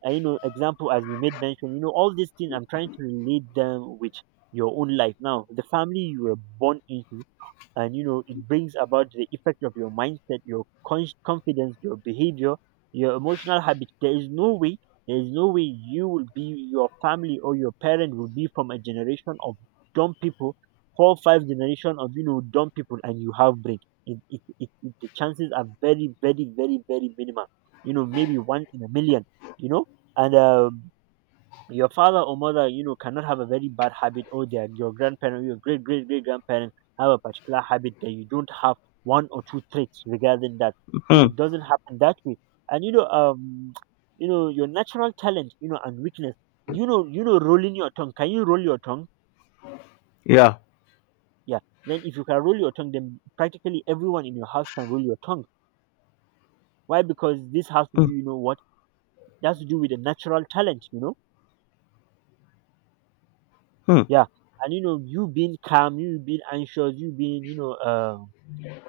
right: And you know, example, as we made mention, you know, all these things I'm trying to relate them with your own life. Now, the family you were born into, and you know, it brings about the effect of your mindset, your confidence, your behavior, your emotional habit. There is no way, there is no way you will be, your family or your parent will be from a generation of dumb people, four five generation of, you know, dumb people, and you have brain. It The chances are very minimal, you know, maybe one in a million, you know. And Your father or mother, you know, cannot have a very bad habit, or their, your grandparent, your great grandparent, have a particular habit that you don't have, one or two traits regarding that. So
left: Hmm.
right: it doesn't happen that way. And you know, um, you know, your natural talent, you know, and weakness. Rolling your tongue. Can you roll your tongue?
left: Yeah.
right: Yeah. Then if you can roll your tongue, then practically everyone in your house can roll your tongue. Why? Because this has to do,
left: Hmm.
right: you know what? It has to do with a natural talent, you know?
left: Hmm.
right: Yeah. And you know, you being calm, you being anxious, you being,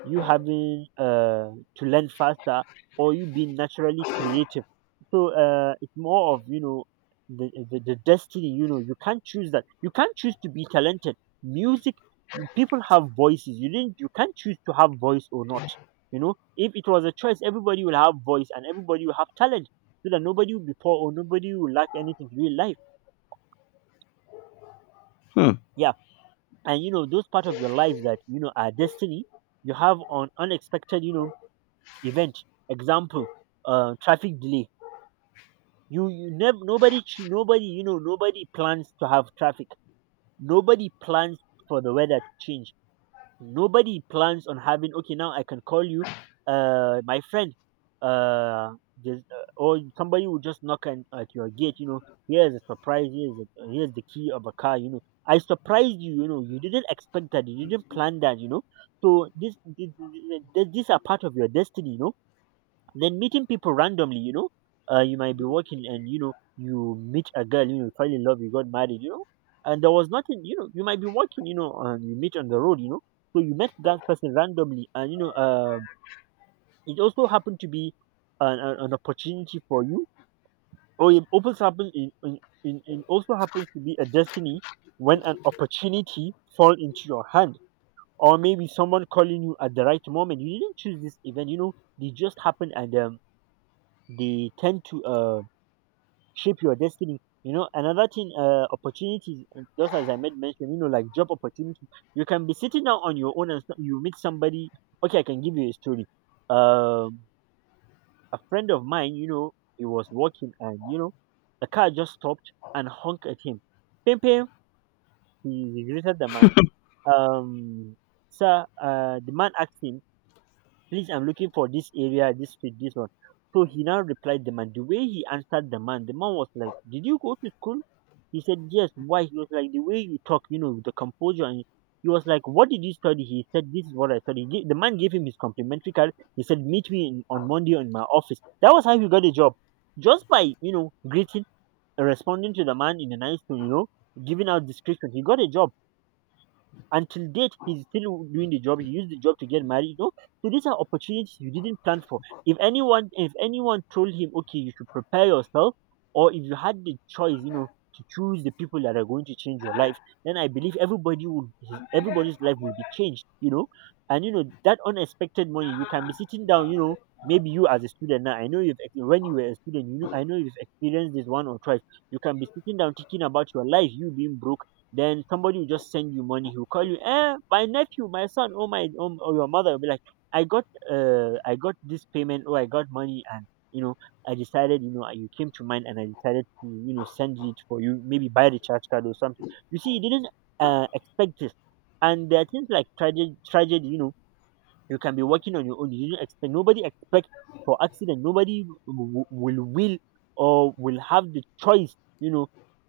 right: you having, to learn faster, or you being naturally creative. So it's more of, you know, the destiny, you know. You can't choose that, you can't choose to be talented, music. People have voices, you can't choose to have voice or not. You know, if it was a choice, everybody will have voice and everybody will have talent, so that nobody will be poor or nobody will lack anything in real life.
left: Hmm.
right: Yeah. And you know, those part of your life that you know are destiny, you have on unexpected, you know, event. Example, traffic delay. You never Nobody nobody, you know, nobody plans to have traffic, nobody plans for the weather to change, nobody plans on having, okay, now I can call you, my friend, uh there's, or somebody will just knock on, at your gate, you know, here's a surprise, here's the key of a car, you know, I surprised you. You know, you didn't expect that, you didn't plan that, you know. So this, these are part of your destiny, you know. Then meeting people randomly, you know, you might be walking and you know, you meet a girl, you know, you fall in love, you got married, you know, and there was nothing, you know, you might be walking, you know, and you meet on the road, you know. So you met that person randomly, and you know, it also happened to be an opportunity for you, or it also happens in also happens to be a destiny, when an opportunity fall into your hand, or maybe someone calling you at the right moment. You didn't choose this event, you know, they just happened. And They tend to, shape your destiny. You know, another thing, opportunities, just as I made mention, you know, like job opportunities. You can be sitting down on your own and you meet somebody. Okay, I can give you a story. Um, a friend of mine, you know, he was walking, and you know, the car just stopped and honked at him. Pim, pim, he greeted the man. Um, Sir, the man asked him, please, I'm looking for this area, this street, this one. So he now replied the man, the way he answered the man, the man was like, did you go to school? He said yes. Why? He was like, the way you talk, you know, with the composure, and he was like, what did you study? He said, this is what I studied. The man gave him his complimentary card. He said, meet me on Monday in my office. That was how he got a job, just by, you know, greeting and responding to the man in a nice tone, you know, giving out description, he got a job. Until date, he's still doing the job. He used the job to get married, you know. So these are opportunities you didn't plan for. If anyone told him, okay, you should prepare yourself, or if you had the choice, you know, to choose the people that are going to change your life, then I believe everybody's life will be changed, you know. And you know, that unexpected money, you can be sitting down, you know. Maybe you as a student now, I know you've when you were a student, you know, I know you've experienced this one or twice. You can be sitting down thinking about your life, you being broke, then somebody will just send you money. He'll call you, eh, my nephew, my son, oh my, oh, or your mother will be like, I got, I got this payment. Oh, I got money, and you know, I decided, you know, you came to mind, and I decided to, you know, send it for you. Maybe buy the charge card or something. You see, you didn't, expect this. And there are things like tragedy, you know, you can be working on your own. You didn't expect, nobody expect for accident. Nobody will, or will have the choice, you know,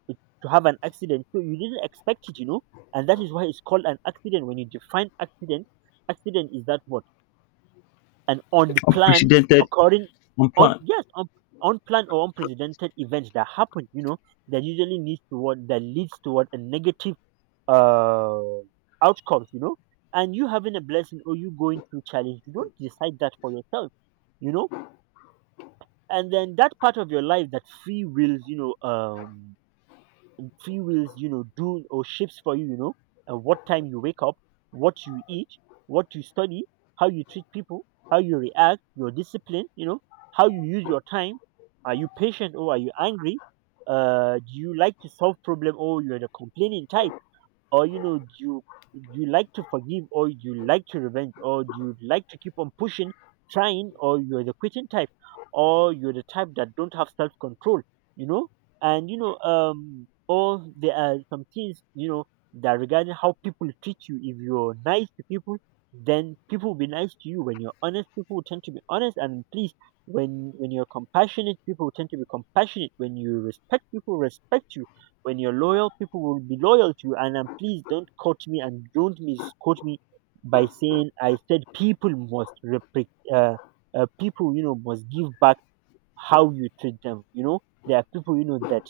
right: to have an accident. So you didn't expect it, you know, and that is why it's called an accident. When you define accident, accident is that what, an unplanned occurring, on yes, unplanned or unprecedented event that happened, you know, that usually needs to what, that leads toward a negative, uh, outcomes, you know. And you having a blessing or you going through challenge, you don't decide that for yourself, you know. And then that part of your life that free wills, free wills, you know, do or shapes for you, you know, and what time you wake up, what you eat, what you study, how you treat people, how you react, your discipline, you know, how you use your time. Are you patient or are you angry? Do you like to solve problem or you're the complaining type? Or you know, do you like to forgive, or do you like to revenge, or do you like to keep on pushing, trying, or you're the quitting type, or you're the type that don't have self-control, you know. Or there are some things, you know, that regarding how people treat you, if you're nice to people, then people will be nice to you. When you're honest, people will tend to be honest, and please, when you're compassionate, people will tend to be compassionate. When you respect people, respect you. When you're loyal, people will be loyal to you. And please don't quote me and don't misquote me by saying I said people must uh, people you know must give back how you treat them. You know there are people you know that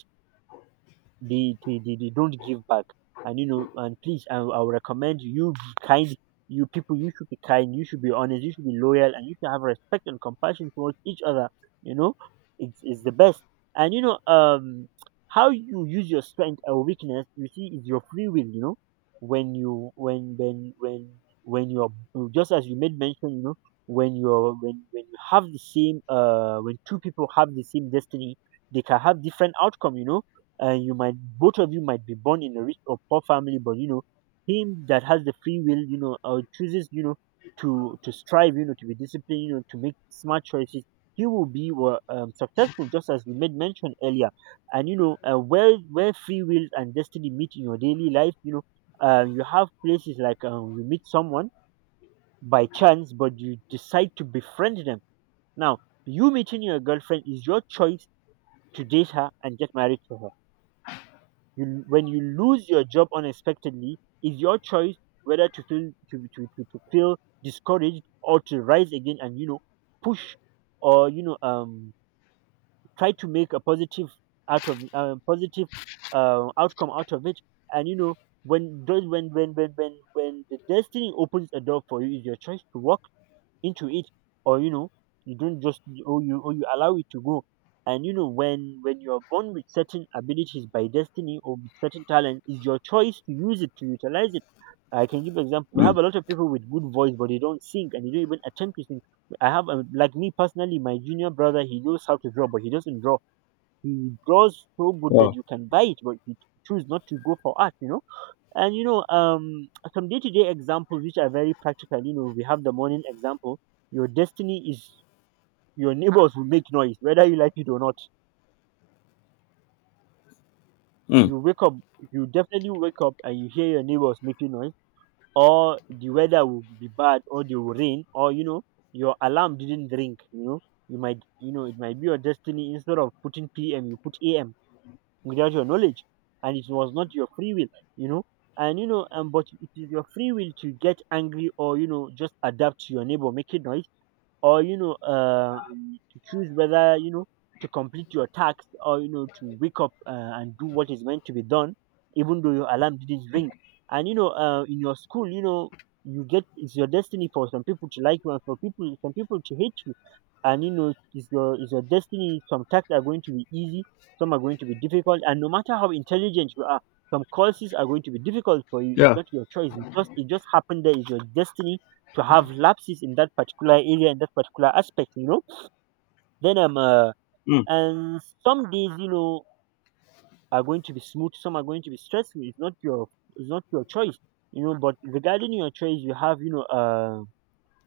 right: they don't give back. And you know, and please, I would recommend you be kind. You people, you should be kind. You should be honest. You should be loyal, and you should have respect and compassion towards each other. You know, it's the best. And you know, how you use your strength or weakness, you see, is your free will. You know, when you when you're, just as you made mention, you know, when you're when you have the same when two people have the same destiny, they can have different outcome. You know, you might, both of you might be born in a rich or poor family, but you know him that has the free will, you know, or chooses, you know, to strive, you know, to be disciplined, you know, to make smart choices, he will be successful, just as we made mention earlier. And you know, where free will and destiny meet in your daily life, you know, you have places like, you meet someone by chance but you decide to befriend them. Now, you meeting your girlfriend is your choice to date her and get married to her. You, when you lose your job unexpectedly, it's your choice whether to feel, to feel discouraged or to rise again, and you know, push, or you know, try to make a positive out of, positive outcome out of it. And you know, when those when the destiny opens a door for you, it's your choice to walk into it, or you know, you don't just, or you allow it to go. And you know, when you're born with certain abilities by destiny or with certain talent, it's your choice to use it, to utilize it. I can give example, we have a lot of people with good voice but they don't sing and they don't even attempt to sing. Like me personally, my junior brother, he knows how to draw but he doesn't draw. He draws so good that
left: Wow.
right: you can buy it, but he choose not to go for art, you know. And you know, some day to day examples which are very practical. You know, we have the morning example. Your destiny is your neighbors will make noise, whether you like it or not. You wake up, you definitely wake up and you hear your neighbors making noise, or the weather will be bad, or there will rain, or you know, your alarm didn't ring. You know, you might, you know, it might be your destiny, instead of putting p.m., you put a.m. without your knowledge and it was not your free will, you know. And you know, and but it is your free will to get angry or you know just adapt to your neighbor making noise, or you know, to choose whether, you know, to complete your task, or you know, to wake up, and do what is meant to be done, even though your alarm didn't ring. And you know, in your school, you know, you get, it's your destiny for some people to like you and for people some people to hate you. And you know, it's your, it's your destiny, some tasks are going to be easy, some are going to be difficult, and no matter how intelligent you are, some courses are going to be difficult for you. It's
left: Yeah.
right: not your choice, it just happened. There is your destiny to have lapses in that particular area, in that particular aspect, you know. Then
left: Hmm.
right: and some days, you know, are going to be smooth, some are going to be stressful. It's not your, it's not your choice, you know. But regarding your choice, you have, you know,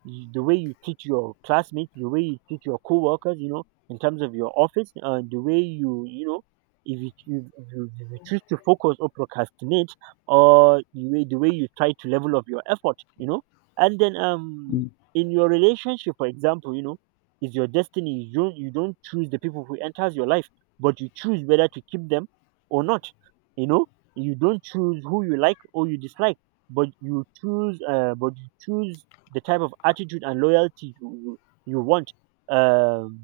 right: you- the way you teach your classmates, the way you teach your co-workers, you know, in terms of your office, the way you, you know, if you, if you choose to focus or procrastinate, or the way you try to level up your effort, you know. And then in your relationship, for example, you know, is your destiny. You don't choose the people who enters your life, but you choose whether to keep them or not. You know, you don't choose who you like or you dislike, but but you choose the type of attitude and loyalty you want. um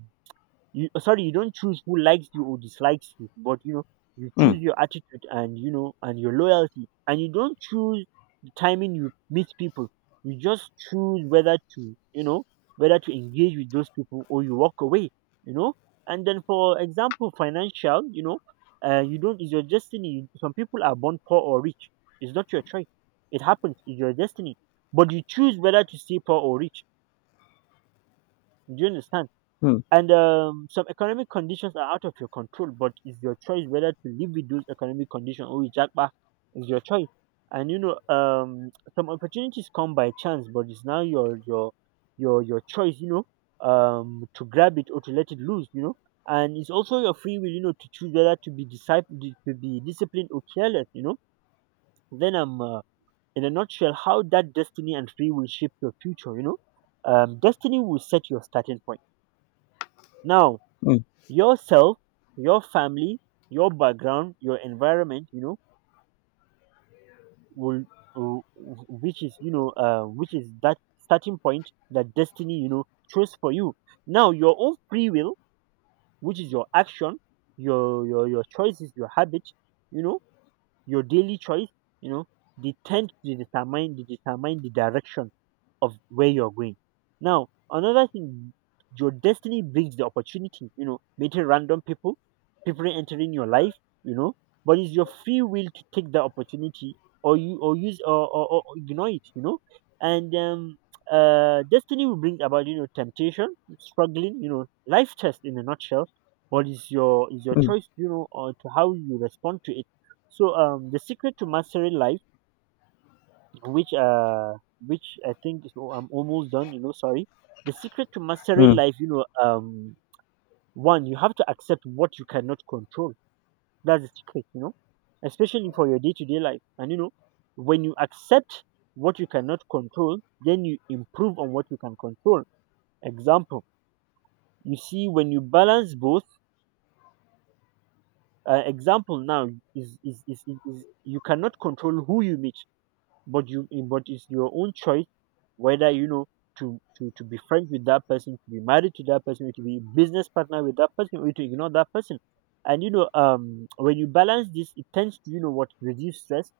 right: you, sorry, you don't choose who likes you or dislikes you, but you know, you
left: Hmm.
right: choose your attitude, and you know, and your loyalty. And you don't choose the timing you meet people, you just choose whether to, you know, whether to engage with those people or you walk away, you know. And then, for example, financial, you know, you don't, it's your destiny, some people are born poor or rich. It's not your choice, it happens, it's your destiny. But you choose whether to stay poor or rich. Do you understand?
left: Hmm.
right: And some economic conditions are out of your control, but it's your choice whether to live with those economic conditions or reject back. It's your choice. And you know, some opportunities come by chance, but it's now your choice. You know, to grab it or to let it loose. You know, and it's also your free will. You know, to choose whether to be disciple to be disciplined or careless. You know, then I'm in a nutshell how that destiny and free will shape your future. You know, destiny will set your starting point. Now,
left: Hmm.
right: yourself, your family, your background, your environment, you know, will, which is, you know, which is that starting point that destiny, you know, chose for you. Now, your own free will, which is your action, your choices, your habit, you know, your daily choice, you know, the tent they tend to determine they determine the direction of where you're going. Now, another thing, your destiny brings the opportunity, you know, meeting random people, people entering your life, you know, but it's your free will to take the opportunity, or you or use or ignore it, you know. And destiny will bring about, you know, temptation, struggling, you know, life test in a nutshell. But it's your, it's your
left: Hmm.
right: choice, you know, or to how you respond to it. So the secret to mastery life, which uh, which I think is, oh, I'm almost done. You know, sorry. The secret to mastery
left: Hmm.
right: life, you know, one, you have to accept what you cannot control. That's the secret, you know, especially for your day-to-day life. And you know, when you accept what you cannot control, then you improve on what you can control. Example, you see, when you balance both, example now is, you cannot control who you meet, but but it's your own choice, whether, you know, to be friends with that person, to be married to that person, or to be business partner with that person, or to ignore that person. And you know, when you balance this, it tends to, you know what, reduce stress,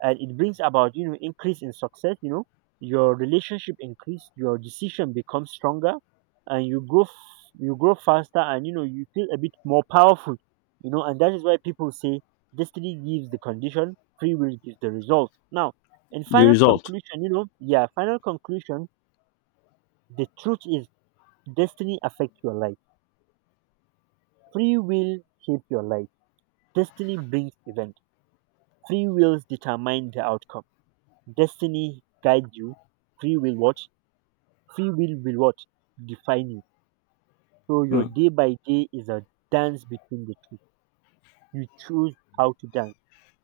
right: and it brings about, you know, increase in success, you know, your relationship increase, your decision becomes stronger, and you grow you grow faster, and you know, you feel a bit more powerful, you know. And that is why people say destiny gives the condition, free will gives the result. Now, in
left: The
right: final
left: result.
right: conclusion, you know, yeah, final conclusion, the truth is, destiny affects your life, free will shapes your life. Destiny brings event, free wills determine the outcome. Destiny guides you, free will what, free will what define you. So your day by day is a dance between the two. You choose how to dance.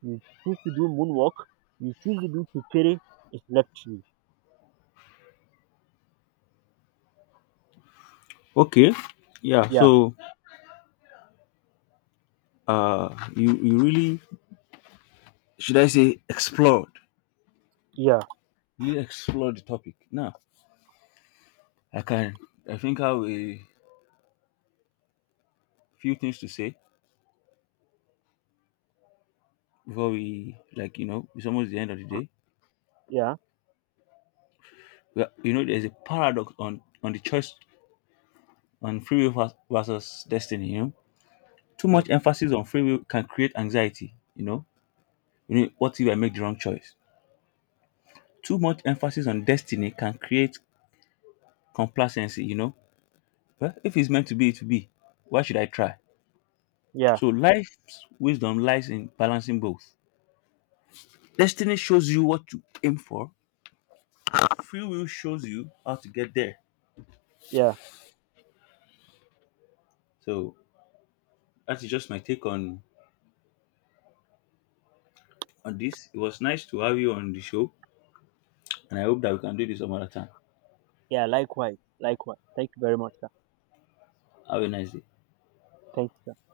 right: You choose to do moonwalk, you choose to do kukere. It's left to you. Yeah. Yeah. r- yeah. Yeah. Yeah. Yeah. Yeah, likewise. Likewise, thank you very much, sir. Thank you, sir.